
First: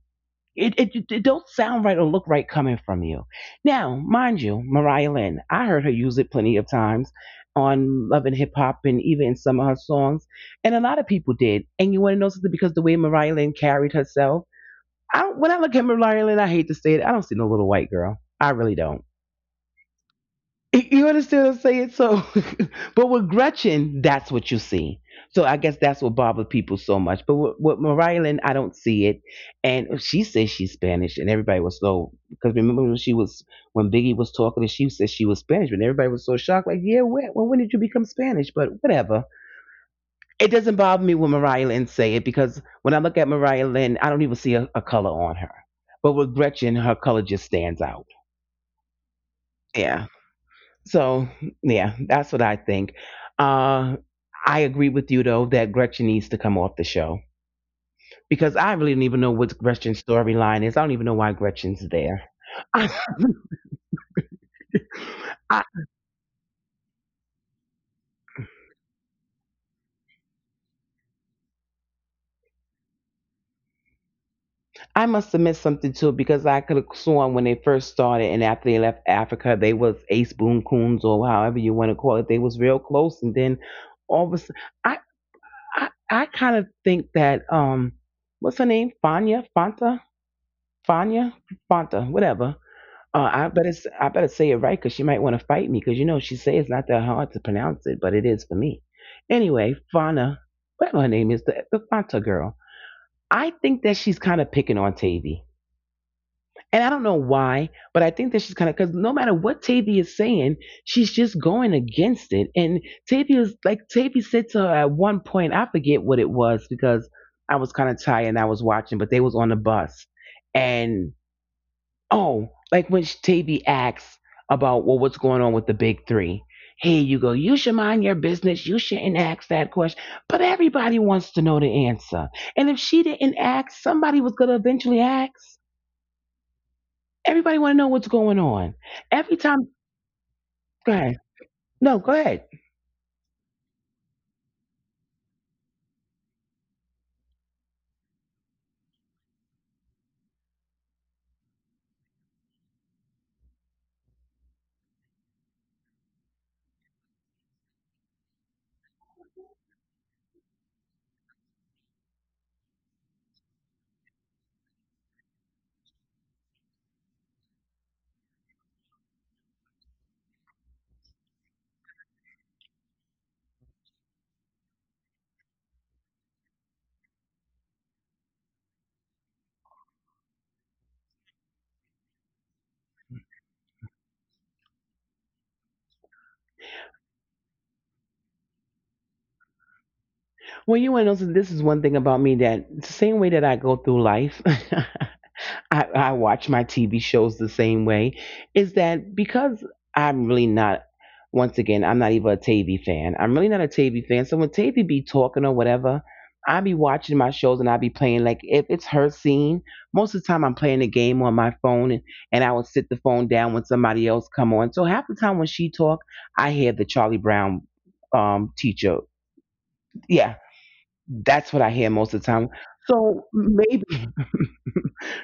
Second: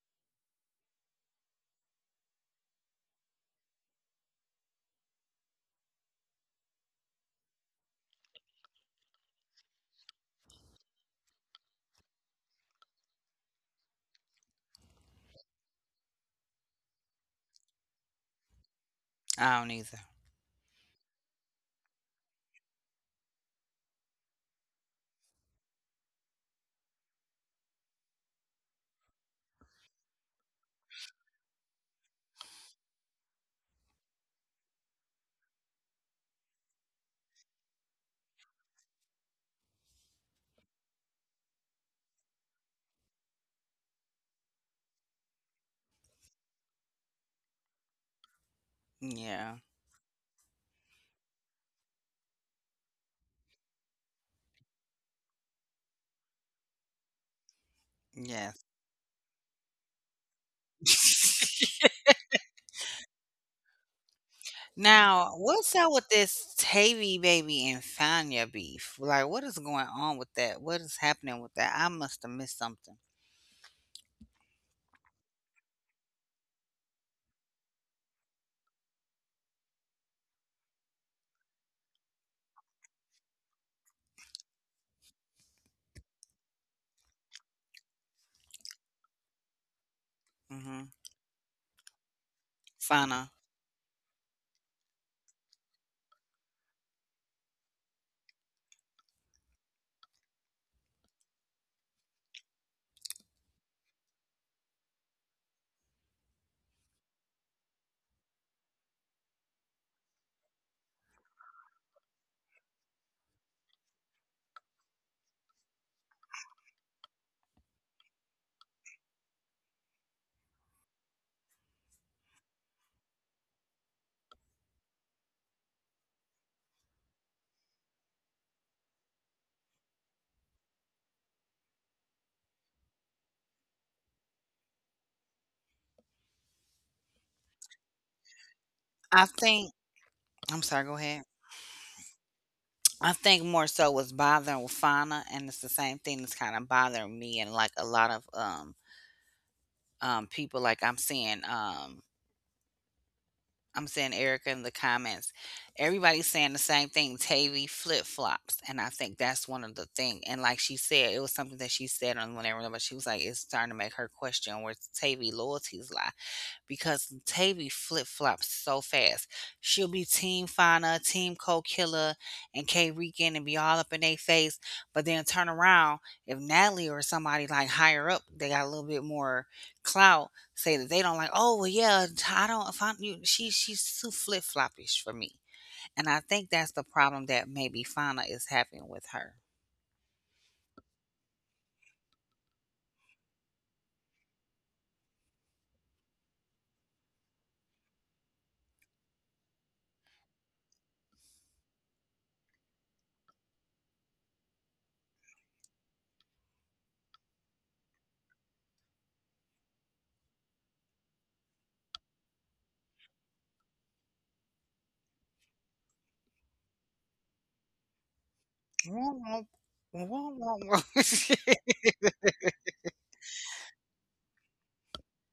Speaker 1: It don't sound right or look right coming from you. Now, mind you, Mariah Lynn, I heard her use it plenty of times on Love and Hip Hop and even in some of her songs. And a lot of people did. And you want to know something? Because the way Mariah Lynn carried herself, I don't, when I look at Mariah Lynn, I hate to say it, I don't see no little white girl. I really don't.
Speaker 2: I don't either.
Speaker 1: You understand what I'm saying? So, (laughs) but with Gretchen, that's what you see. So I guess that's what bothered people so much. But with Mariah Lynn, I don't see it. And she says she's Spanish, and everybody was so because remember when she was when Biggie was talking, and she said she was Spanish, and everybody was so shocked, like, yeah, when, well, when did you become Spanish? But whatever, it doesn't bother me when Mariah Lynn say it because when I look at Mariah Lynn, I don't even see a color on her. But with Gretchen, her color just stands out.
Speaker 2: Yeah.
Speaker 1: Yeah. So yeah, that's what I think. Uh, I agree with you though that Gretchen needs to come off the show because
Speaker 2: Yes.
Speaker 1: I really don't even know what Gretchen's storyline is. I don't even know why
Speaker 2: (laughs)
Speaker 1: Gretchen's there. (laughs) I,
Speaker 2: Now,
Speaker 1: I,
Speaker 2: what's up with this Tavy baby and Fania beef? Like, what is going on with that? What is happening with that? I must have missed something.
Speaker 1: I must have missed something too because I could have sworn when they first started and after they left Africa, they was ace boon coons or however you want to call it. They was real close, and then all of a sudden, I I kind of think that what's her name? Fania, Fanta,
Speaker 2: Mm-hmm.
Speaker 1: Fania, Fanta, whatever
Speaker 2: Fana.
Speaker 1: I better I better say it right because she might want to fight me because you know she say it's not that hard to pronounce it, but it is for me. Anyway, Fauna, whatever her name is, the Fanta girl. I think that she's kind of picking on Tavy, and I don't know why, but I think that she's kind of, because no matter what Tavy is saying, she's just going against it. And Tavy is like, Tavy said to her at one point, I forget what it was because I was kind of tired and I was watching, but they was on the bus. And. Oh, like when Tavi asks about, well, what's going on with the big 3? Here you go. You should mind your business. You shouldn't ask that question. But everybody wants to know the answer. And if she didn't ask, somebody was gonna eventually ask. Everybody want to know what's going on.
Speaker 2: I
Speaker 1: Every
Speaker 2: think,
Speaker 1: time,
Speaker 2: I'm sorry, go
Speaker 1: go ahead.
Speaker 2: ahead.
Speaker 1: No, go ahead.
Speaker 2: I think more so was bothering with Fana, and it's the same thing that's kind of bothering me and like a lot of people like I'm seeing I'm saying Erica in the comments. Everybody's saying the same thing, Tavy flip flops. And I think that's one of the thing. And like she said, it was something that she said on whenever, but she was like, it's starting to make her question where Tavy loyalties lie. Because Tavy flip flops so fast. She'll be Team Fauna, Team Co Killer, and K Regan and be all up in their face. But then turn around, if Natalie or somebody like higher up, they got a little bit more clout say that they don't like, oh well, yeah, I don't. If I, you, she's too flip floppish for me, and I think that's the problem that maybe Fauna is having with her.
Speaker 1: Well, you want to know, so this is one thing about me, that it's the same way that I go through life. (laughs) I watch my TV shows the same way, is that because I'm really not, once again, I'm not even a Tavy fan. I'm really not a Tavy fan. So when Tavy be talking or whatever, I be watching my shows and I be playing. Like if it's her scene, most of the time I'm playing a game on my phone, and I would sit the phone down when somebody else come on. So half the time when she talk, I hear the Charlie Brown teacher.
Speaker 2: Mm
Speaker 1: Yeah, that's what I hear most of the time. So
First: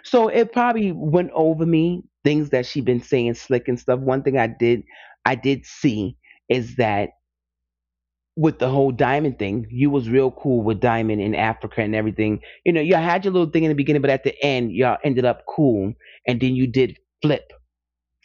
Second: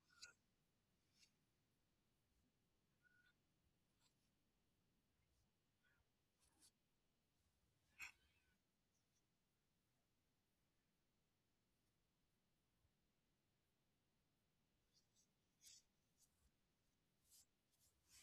Speaker 1: so it probably went over me, things that she'd been saying slick and stuff. One thing I did, I did see, is that with the whole diamond thing, you was real cool with diamond in Africa and everything. You know, you had your little thing in the beginning, but at the end, y'all ended up cool, and then you did flip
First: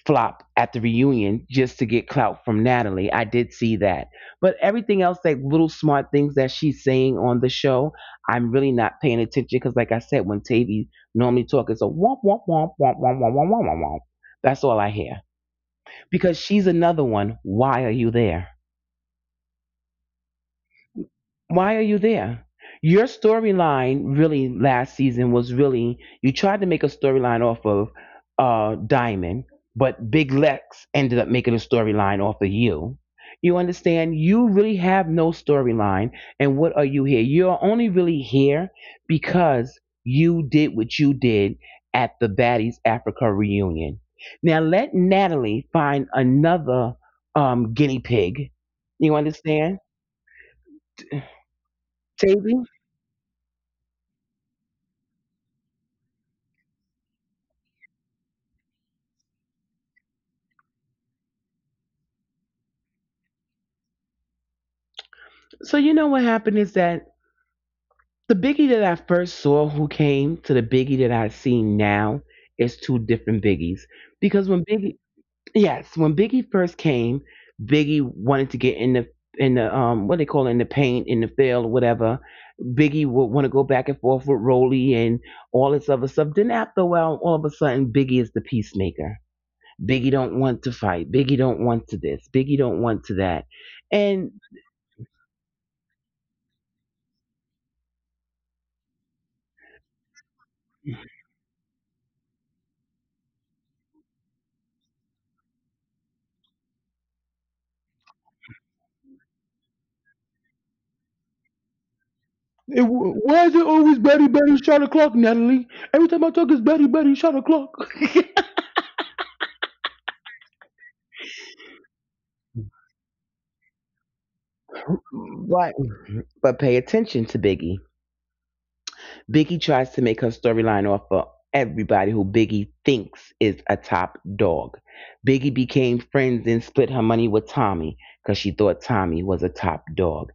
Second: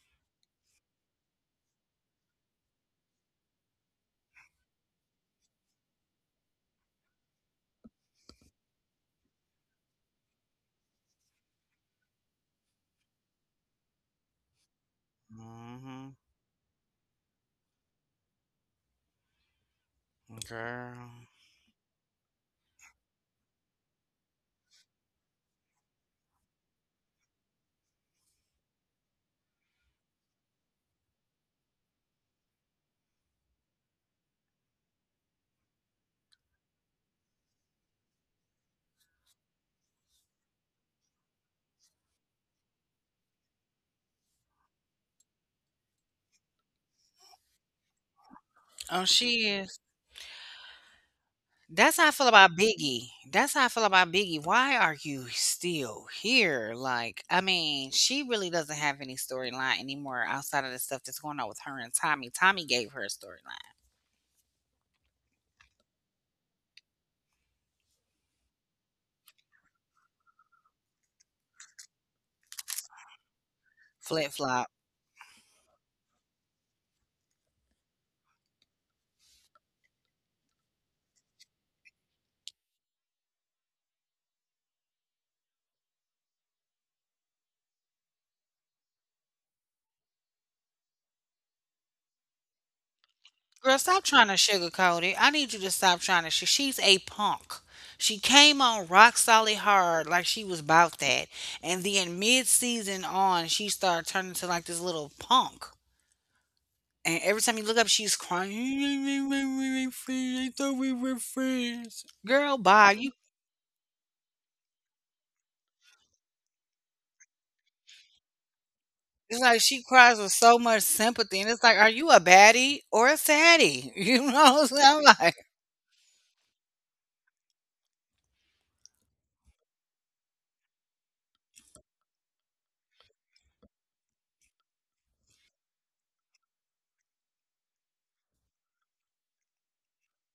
Speaker 1: flop at the reunion just to get clout from Natalie. I did see that. But everything else, like little smart things that she's saying on the show, I'm really not paying attention because, like I said, when Tavy normally talks, it's a womp, womp, womp, womp, womp, womp, womp, womp, womp, womp. That's all I hear.
Speaker 2: hmm
Speaker 1: Because she's another one. Why are you there?
Speaker 2: (laughs) Girl,
Speaker 1: Why are you there? Your storyline really last season was really, you tried to make a storyline off of Diamond, but Big Lex ended up making a storyline off of you. You understand? You really have no storyline, and what are you here? You're only really here because you did what you did at the Baddies Africa reunion. Now let Natalie find another guinea pig.
Speaker 2: oh
Speaker 1: You
Speaker 2: she
Speaker 1: understand?
Speaker 2: is. That's how I feel
Speaker 1: Tavy?
Speaker 2: about Biggie. That's how I feel about Biggie. Why are you still here? Like, I mean, she really doesn't have any storyline anymore outside of the stuff that's going on with her and Tommy. Tommy gave her a storyline.
Speaker 1: So you know what happened is that the Biggie that I first saw, who came to the Biggie that I see now, is two different Biggies.
Speaker 2: Flip
Speaker 1: Because when
Speaker 2: flop.
Speaker 1: Biggie, yes, when Biggie first came, Biggie wanted to get in the what they call it, in the paint, in the field, whatever. Biggie would want to go back and forth with Rolly and all this other stuff. Then after a while, all of a sudden Biggie is the peacemaker. Biggie don't want to fight. Biggie don't want to this. Biggie don't want to that.
Speaker 2: Girl, stop
Speaker 1: And
Speaker 2: trying to sugarcoat it. I need you to stop trying to. She's a punk. She came on rock solid hard, like she was about that, and then mid season on, she started turning to like this little punk. And every time you look up, she's crying. (laughs) I thought we were friends. Girl,
Speaker 1: it,
Speaker 2: bye. You.
Speaker 1: why is it always Betty Betty shot o'clock, Natalie? Every time I talk, it's Betty Betty shot o'clock. (laughs)
Speaker 2: It's like she cries with so much sympathy, and it's like, are you a baddie or a fatty? (laughs) You know what I'm saying? I'm like,
Speaker 1: Right. But pay attention to Biggie. Biggie tries to make her storyline off of everybody who Biggie thinks is a top dog. Biggie became friends and split her money with Tommy because she thought Tommy was a top dog.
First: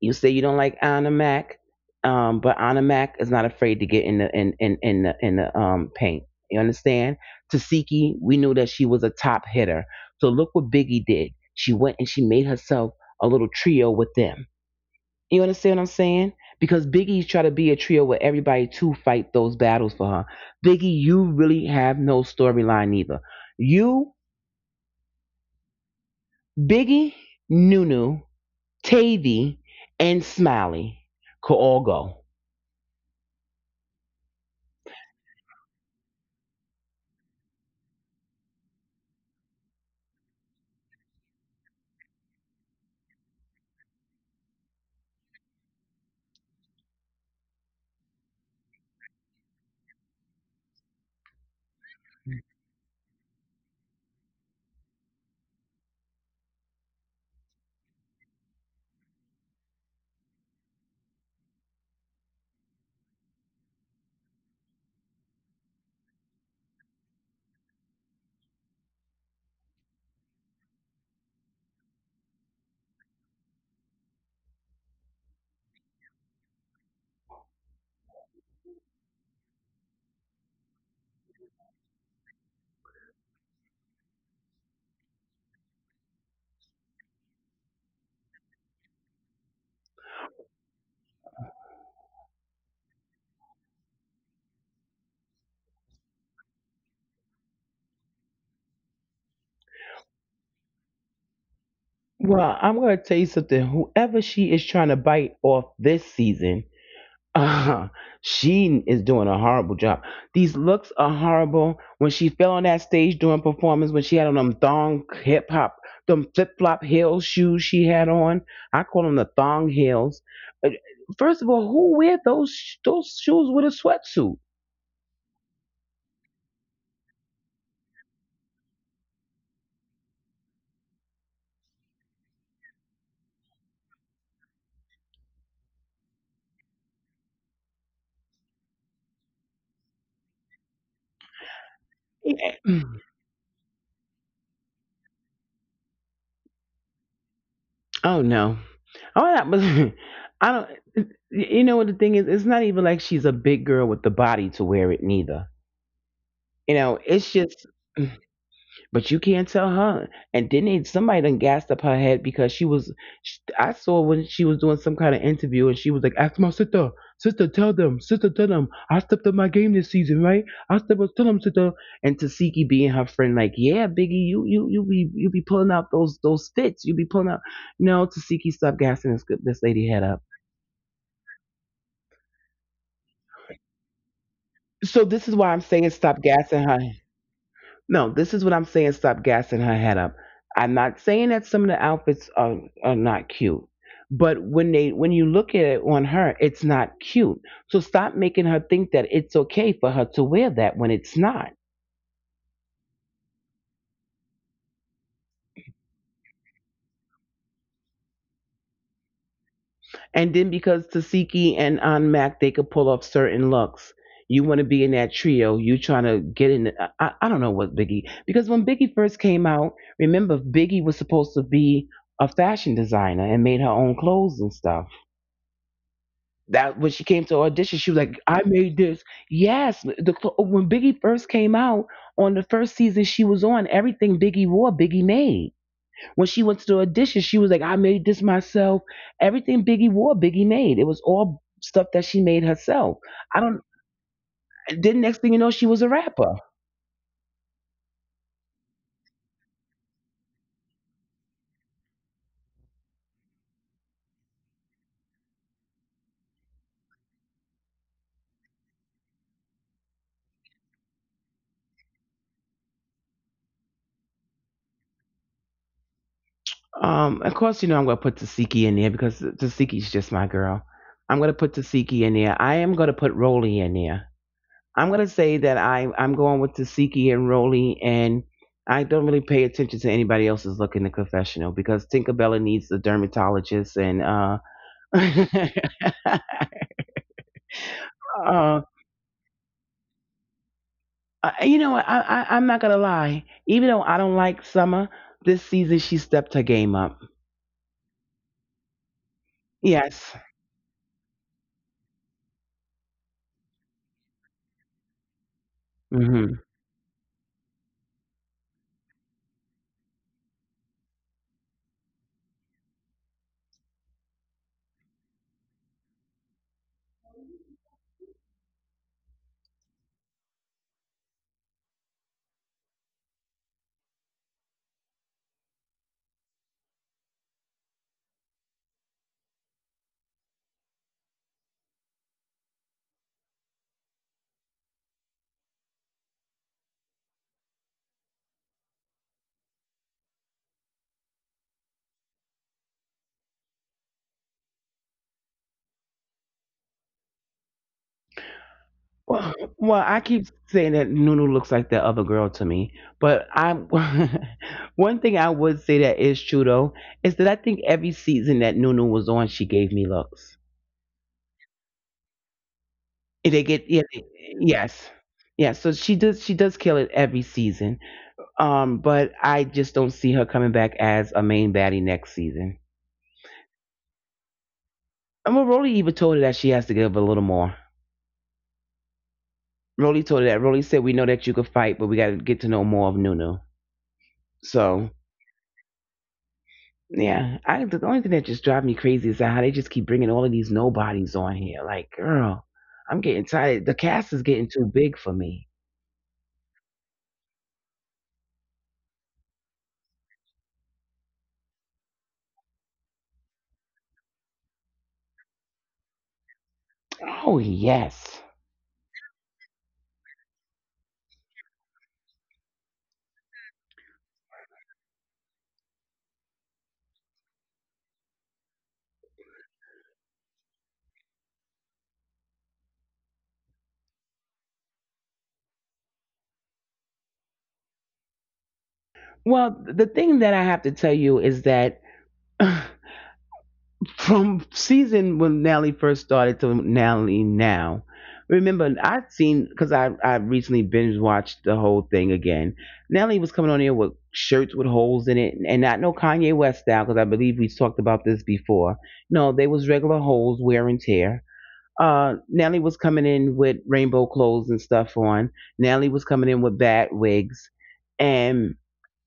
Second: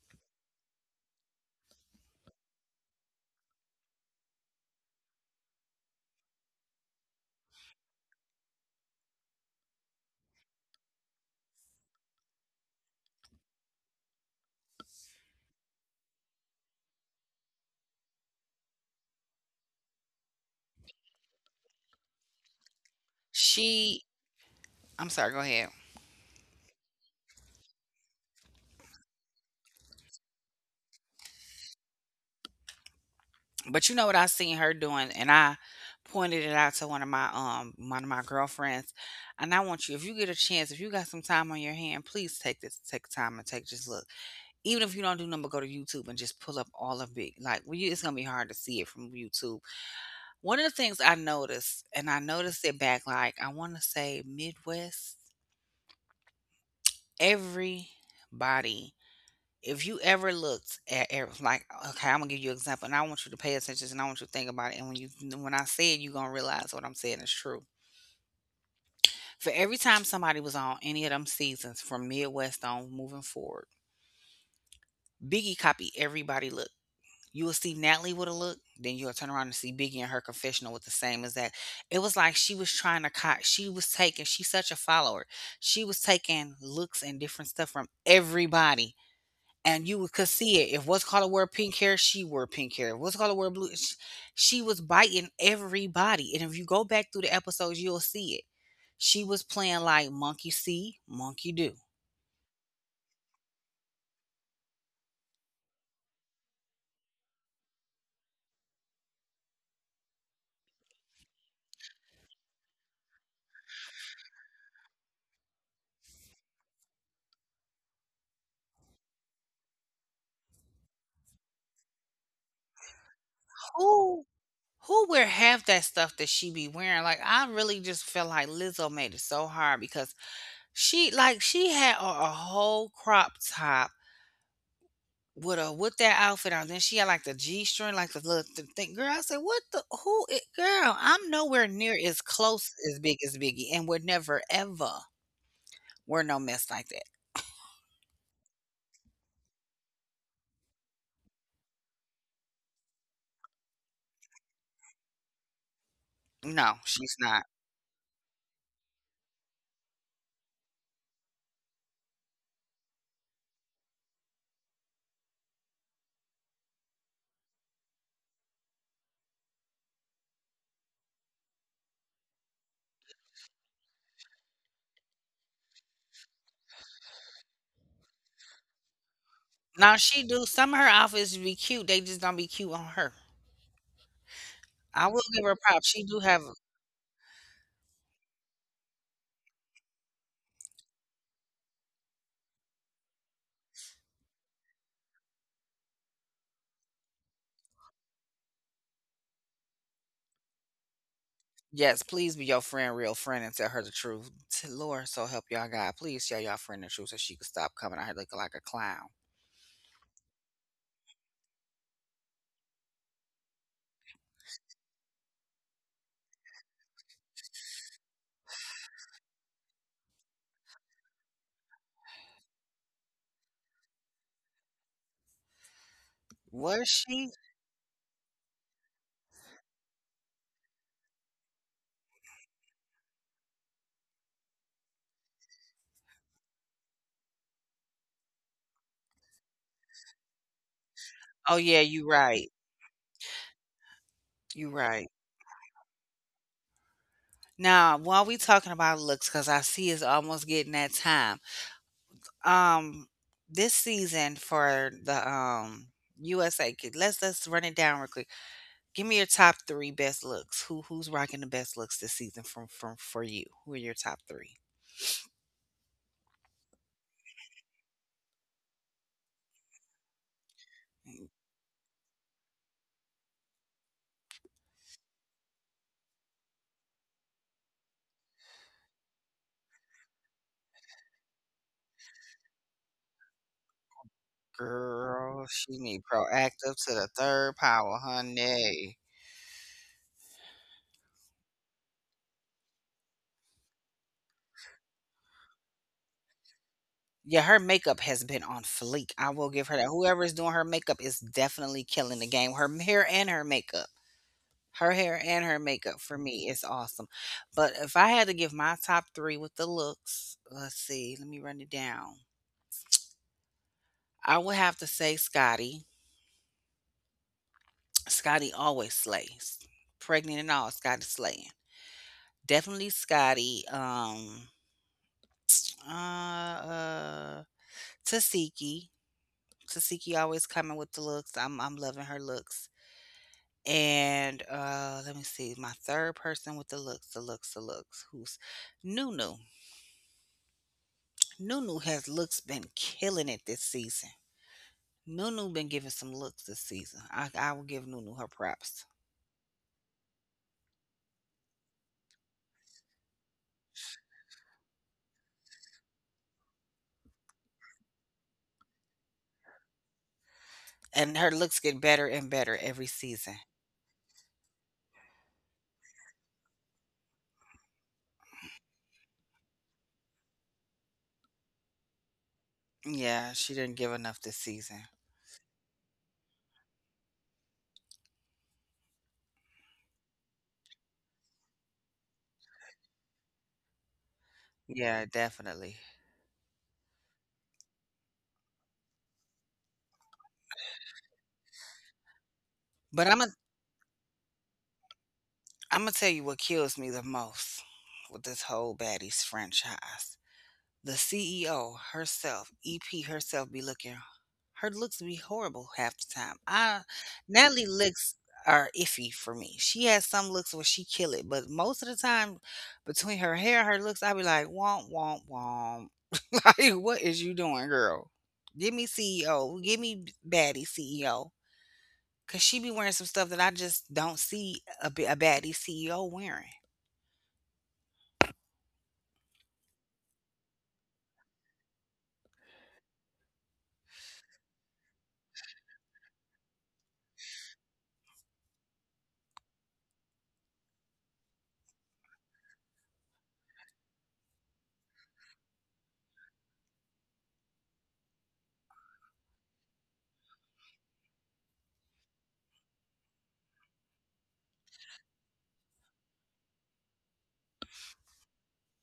Speaker 1: You say you don't like Anna Mac, but Anna Mac is not afraid to get in the paint. You understand? Tasiki, we knew that she was a top hitter. So look what Biggie did. She went and she made herself a little trio with them. You understand what I'm saying? Because Biggie tried to be a trio with everybody to fight those battles for her. Biggie, you really have no storyline either.
Speaker 2: she.
Speaker 1: You,
Speaker 2: I'm sorry. Go ahead.
Speaker 1: Biggie, Nunu, Tavy, and Smiley could all go.
Speaker 2: But you know what I seen her doing, and I pointed it out to one of my girlfriends. And I want you, if you get a chance, if you got some time on your hand, please take this take time and take just look. Even if you don't do nothing but go to YouTube and just pull up all of it. Like well, you, it's gonna be hard to see it from YouTube. One of the things I noticed, and I noticed it back like I wanna say Midwest, everybody, if you ever looked at ev like, okay, I'm gonna give you an example, and I want you to pay attention, and I want you to think about it. And when you When I say it, you gonna realize what I'm saying is true. For every time somebody was on any of them seasons from Midwest on moving forward, Biggie copied everybody look. You will see Natalie with a look, then you'll turn around and see Biggie in her confessional with the same as that. It was like she was trying to cop. She was taking. She's such a follower. She was taking looks and different stuff from everybody and you could see it. If what's color wore pink hair, she wore pink hair. If what's color wore blue, she was biting everybody. And if you go back through the episodes, you'll see it. She was playing like monkey see, monkey do.
Speaker 1: Well, I'm going to tell you something. Whoever she is trying to bite off this season, uh, she is doing a horrible job. These looks are horrible. When she fell on that stage during performance, when she had on them thong hip hop, them flip flop heel shoes she had on, I call them the thong heels. Uh, First of all, who wear those shoes with a
Speaker 2: Who
Speaker 1: sweatsuit?
Speaker 2: who wear half that stuff that she be wearing? Like I really just feel like Lizzo made it so hard because she like she had on a whole crop top with a with that outfit on, then she had, like, the G-string, like, the little th thing. Girl, I said, "What the who i." Girl, I'm nowhere near as
Speaker 1: (laughs)
Speaker 2: close as big as Biggie, and would never ever wear no mess like that.
Speaker 1: Oh no. Oh, that was. (laughs) I don't. You know what the thing is? It's not even like she's a big girl with the body to wear it, neither. You
Speaker 2: No,
Speaker 1: know,
Speaker 2: she's
Speaker 1: it's
Speaker 2: not.
Speaker 1: just, but you can't tell her. And then they, somebody done gassed up her head because she was. Sh I saw when she was doing some kind of interview and she was like, "Ask my sister, sister, tell them, I stepped up my game this season, right? I stepped up, tell them, sister." And Tasiki being her friend, like, "Yeah, Biggie, you be you be pulling out those fits, you be pulling out." No, Tasiki, stop gassing this lady
Speaker 2: Now
Speaker 1: head
Speaker 2: she
Speaker 1: up.
Speaker 2: do some of her outfits be cute, they just don't be cute on her. I
Speaker 1: So
Speaker 2: will
Speaker 1: this is
Speaker 2: give her
Speaker 1: why I'm
Speaker 2: props,
Speaker 1: saying,
Speaker 2: she do
Speaker 1: stop
Speaker 2: have
Speaker 1: gassing her. No, this is what I'm saying. Stop gassing her head up. I'm not saying that some of the outfits are not cute, but when they when you look at it on her, it's not cute. So stop making her think that it's okay for her to wear that when it's not.
Speaker 2: yes, please be your friend real friend and tell her the truth. T Lord, so help y'all God, please tell y'all friend the truth so she can stop coming out here looking like a clown.
Speaker 1: And then because Tasiki and Aunt Mac, they could pull off certain looks. You want to be in that trio. You trying to get in. I don't know what Biggie, because when Biggie first came out, remember Biggie was supposed to be a fashion designer and made her own clothes and stuff, that when
Speaker 2: Was
Speaker 1: she came
Speaker 2: she?
Speaker 1: to audition, she was like, "I made this." Yes, when Biggie first came out on the first season she was on, everything Biggie wore, Biggie made. When she went to the audition, she was like, "I made this myself." Everything Biggie wore, Biggie made. It was all
Speaker 2: Oh, yeah,
Speaker 1: stuff that
Speaker 2: you
Speaker 1: she made
Speaker 2: right.
Speaker 1: herself. I don't.
Speaker 2: You
Speaker 1: Then
Speaker 2: right.
Speaker 1: next thing you know, she was a rapper.
Speaker 2: Now, while we talking about looks, because I see it's almost getting that time. Um, this season for the USA, let's run it down real quick. Give me your top three best looks. Who's rocking the best looks this season from for you? Who are your top three?
Speaker 1: Of course, you know I'm gonna put Tasiki in there because Tasiki's just my girl. I'm gonna put Tasiki in there. I am gonna put Rolly in there. I'm gonna say that I'm going with Tasiki and Rolly, and I don't really pay attention to anybody else's look in the confessional because Tinkerbella needs a dermatologist, and
Speaker 2: Girl,
Speaker 1: (laughs)
Speaker 2: she need proactive to the third power,
Speaker 1: uh
Speaker 2: honey.
Speaker 1: you know what? I'm not gonna lie. Even though I don't like Summer, this season she stepped her game up.
Speaker 2: Yeah, her makeup has been on fleek. I will give her that.
Speaker 1: Yes.
Speaker 2: Whoever is doing her makeup is definitely killing the game. Her hair and her makeup. Her hair and her makeup for me is awesome. But if I had to give my top three with the looks, let's see, let me run it down. I would have to say Scotty. Scotty always slays. Pregnant and all, Scotty slaying. Definitely Scotty. Uh uh Tasiki. Tasiki always coming with the looks. I'm loving her looks. And let me see, my third person with the looks, Who's Nunu? Nunu has looks been killing it this season. Nunu been giving some looks this season. I will give Nunu her props.
Speaker 1: (laughs) Well, I keep saying that Nunu looks like that other girl to me, but I (laughs) one thing I would say that is true though is that I think every season that Nunu was on, she gave me looks.
Speaker 2: And her looks get better and better every
Speaker 1: Eh,
Speaker 2: season.
Speaker 1: They get yeah, they- yes, Yeah. So she does kill it every season. But I just don't see her coming back as a main baddie next season.
Speaker 2: Yeah, she didn't give enough this season.
Speaker 1: And well, Rolly even told her that she has to give a little more. Rolly told her that. Rolly said, "We know that you could fight, but we got to get to know more of Nunu." So.
Speaker 2: Yeah, definitely.
Speaker 1: Yeah, I the only thing that just drives me crazy is how they just keep bringing all of these nobodies on here. Like, girl, I'm getting
Speaker 2: But
Speaker 1: tired. The cast is getting too big for me.
Speaker 2: I'm gonna tell you what kills me the most with this whole baddies franchise. The CEO herself, EP herself be looking her looks be horrible half the time. I
Speaker 1: Oh
Speaker 2: Natalie
Speaker 1: yes.
Speaker 2: looks are iffy for me. She has some looks where she kill it, but most of the time between her hair, her looks, I be like, womp womp womp. (laughs) Like, what is you doing, girl? Give me CEO. Give me baddie CEO. Cause she be wearing some stuff that I just don't see a baddie CEO wearing.
Speaker 1: Well, the thing that I have to tell you is that (sighs) from season when Nelly first started to Nelly now. Remember, I'd seen because I recently binge watched the whole thing again. Nelly was coming on here with shirts with holes in it, and not no Kanye West style because I believe we talked about this before. No, they was regular holes, wear and tear. Nelly was coming in with rainbow clothes and stuff on. Nelly was coming in with bad wigs, and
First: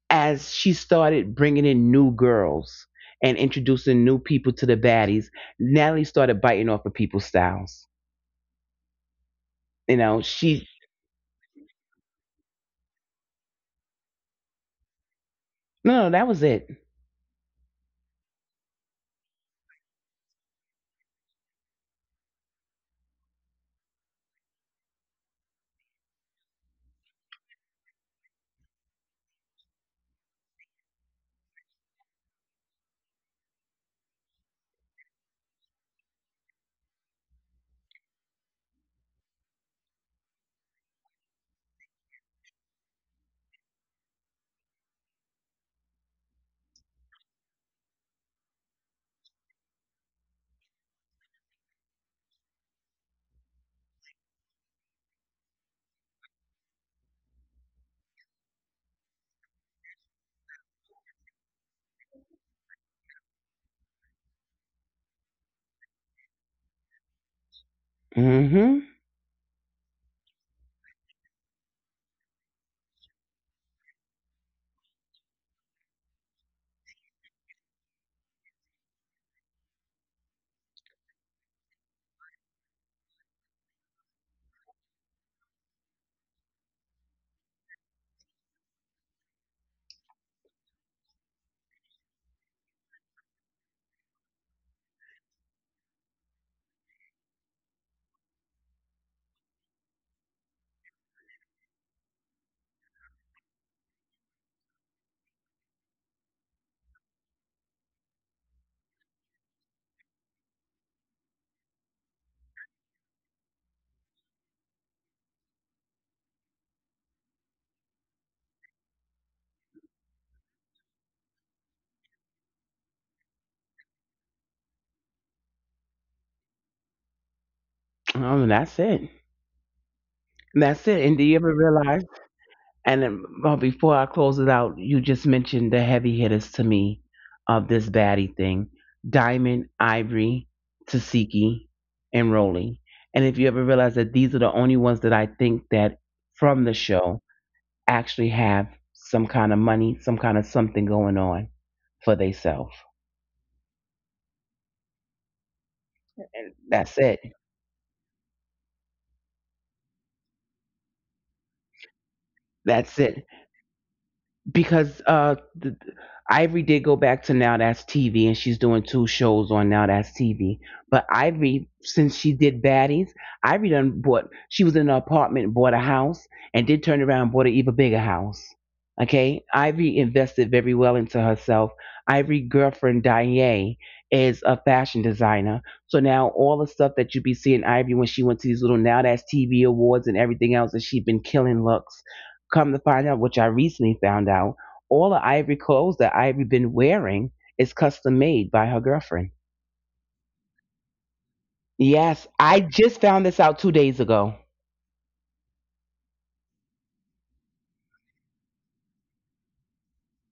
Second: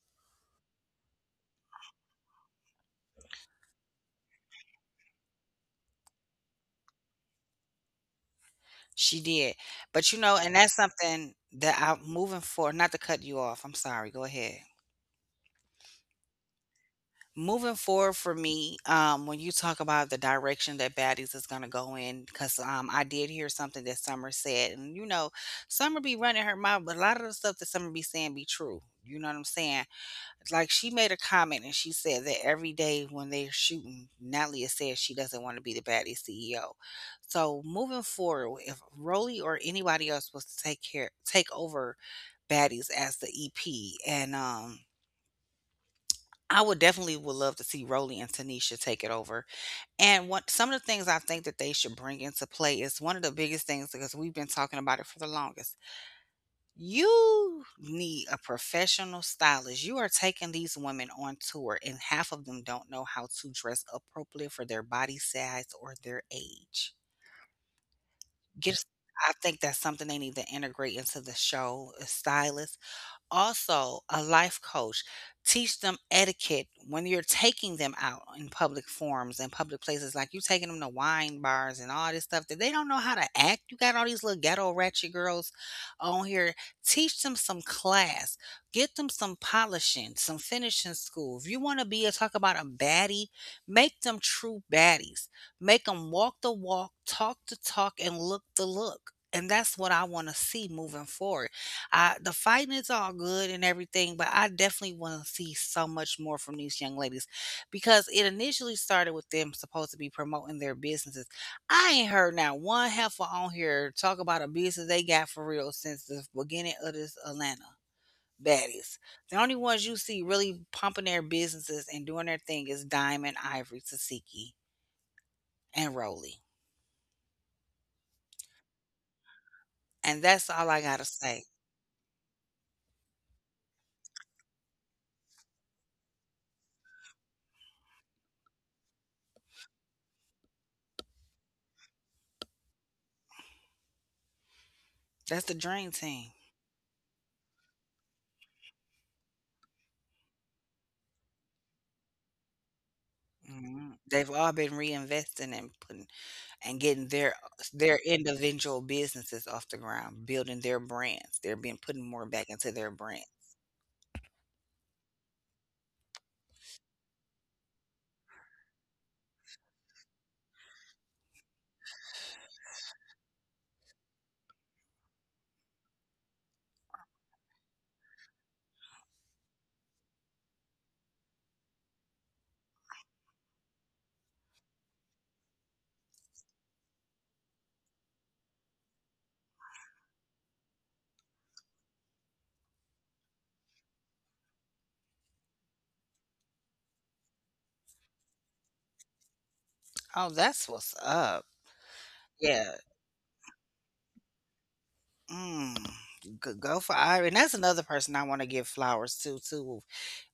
Speaker 1: as she started bringing in new girls and introducing new people to the baddies, Natalie started biting off of people's styles.
Speaker 2: She did.
Speaker 1: You
Speaker 2: But you
Speaker 1: know,
Speaker 2: know, and
Speaker 1: she,
Speaker 2: that's something that I'm moving forward, not to cut you off, I'm sorry, go ahead.
Speaker 1: no, that was it.
Speaker 2: Moving forward for me, when you talk about the direction that Baddies is gonna go in, because I did hear something that Summer said, and you know, Summer be running her mouth, but a lot of the stuff that Summer be saying be true. You know what I'm saying? Like she made a comment and she said that every day when they're shooting, Natalia says she doesn't want to be the baddie CEO. So moving forward, if Roly or anybody else was to take over baddies as the EP and I would definitely would love to see Roly and Tanisha take it over. And what some of the things I think that they should bring into play is one of the biggest things because we've been talking about it for the longest, you need a professional stylist. You are taking these women on tour, and half of them don't know how to dress appropriately for their body size or their age. Get,
Speaker 1: Mm-hmm.
Speaker 2: I think that's something they need to integrate into the show. A stylist, also, a life coach, teach them etiquette when you're taking them out in public forums and public places. Like you taking them to wine bars and all this stuff that they don't know how to act. You got all these little ghetto ratchet girls on here. Teach them some class. Get them some polishing, some finishing school. If you want to be a talk about a baddie, make them true baddies. Make them walk the walk, talk the talk, and look the look. And that's what I want to see moving forward. I the fighting is all good and everything, but I definitely want to see so much more from these young ladies because it initially started with them supposed to be promoting their businesses. I ain't heard not one heifer on here talk about a business they got for real since the beginning of this Atlanta baddies. The only ones you see really pumping their businesses and doing their thing is Diamond, Ivory, Tasiki, and Roly.
Speaker 1: That's it.
Speaker 2: And that's all I
Speaker 1: That's
Speaker 2: gotta
Speaker 1: it. And do you
Speaker 2: say.
Speaker 1: ever realize? And then, well, before I close it out, you just mentioned the heavy hitters to me of this baddie thing: Diamond, Ivory, Tasiki, and Rolly. And if you ever realize that these are the only ones that I
Speaker 2: That's the
Speaker 1: think
Speaker 2: dream
Speaker 1: that
Speaker 2: team.
Speaker 1: from the show actually have some kind of money, some kind of something going on for themselves.
Speaker 2: Mhm. They've all been reinvesting and putting and
Speaker 1: That's
Speaker 2: getting
Speaker 1: it.
Speaker 2: their individual businesses off the ground, building their brands. They're being putting more back into their
Speaker 1: That's
Speaker 2: brands.
Speaker 1: it. Because Ivory did go back to Now That's TV and she's doing 2 shows on Now That's TV. But Ivory, since she did Baddies, Ivory done bought, she was in an apartment and bought a house, and did turn around and bought an even bigger house. Okay? Ivory invested very well into herself. Ivory girlfriend Diane is a fashion designer. So now all the stuff that you be seeing Ivory when she went to these little Now That's TV awards and everything else that she been killing looks, come to find out, which I recently found out, all the Ivory clothes that Ivory been wearing is custom made by her girlfriend.
Speaker 2: Oh, that's what's up.
Speaker 1: Yes, I
Speaker 2: Yeah.
Speaker 1: just found this out 2 days ago.
Speaker 2: Mm. Good go for Ira. And that's another person I want to give flowers to too.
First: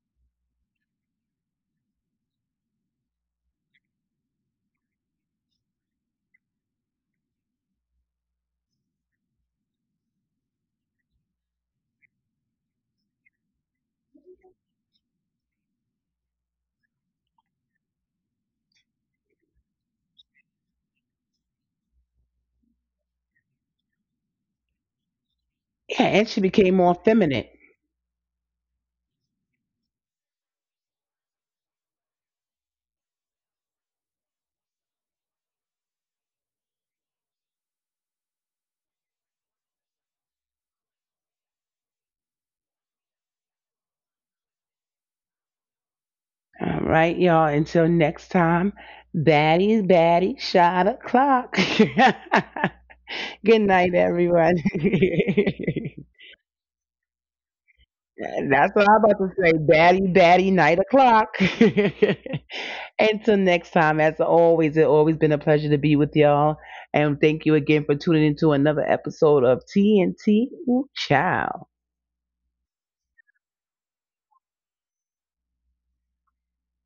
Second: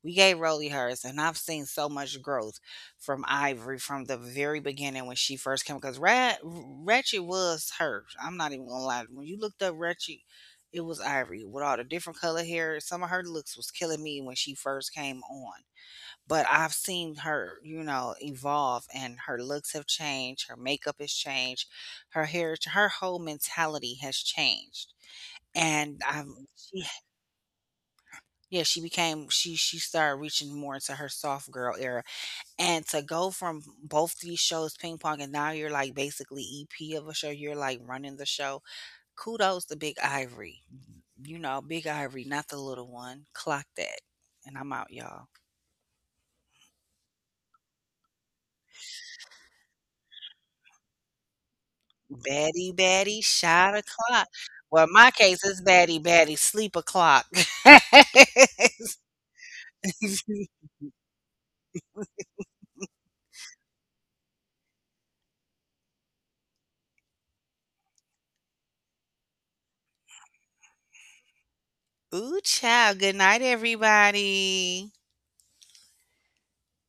Speaker 2: We gave Rolly hers and I've seen so much growth from Ivory from the very beginning when she first came because Rat Ratchet was hers. I'm not even gonna lie. When you looked up Ratchet, it was Ivory with all the different color hair. Some of her looks was killing me when she first came on, but I've seen her, you know, evolve and her looks have changed, her makeup has changed, her hair, her whole mentality has changed. And
Speaker 1: Yeah, and she
Speaker 2: um,
Speaker 1: became
Speaker 2: she,
Speaker 1: more feminine.
Speaker 2: yeah, she became she started reaching more into her soft girl era, and to go from both these shows, ping pong, and now you're like basically EP of a show. You're like running the show. Kudos to Big Ivory, you know, Big Ivory, not the little one. Clock that, and I'm out, y'all.
Speaker 1: All right, y'all. Until next time, baddies, baddie, shot o'clock.
Speaker 2: Batty, batty,
Speaker 1: (laughs) Good
Speaker 2: shot
Speaker 1: night,
Speaker 2: o'clock.
Speaker 1: everyone.
Speaker 2: Well, in my case,
Speaker 1: (laughs)
Speaker 2: it's batty, batty, sleep o'clock.
Speaker 1: That's what I'm about to say. Batty,
Speaker 2: (laughs)
Speaker 1: batty, night o'clock. (laughs) Until next time, as always, it's always been a pleasure to be with y'all. And thank you again for tuning into another episode of TNT Ooh, Ciao.
Speaker 2: Ooh, child. Good night, everybody.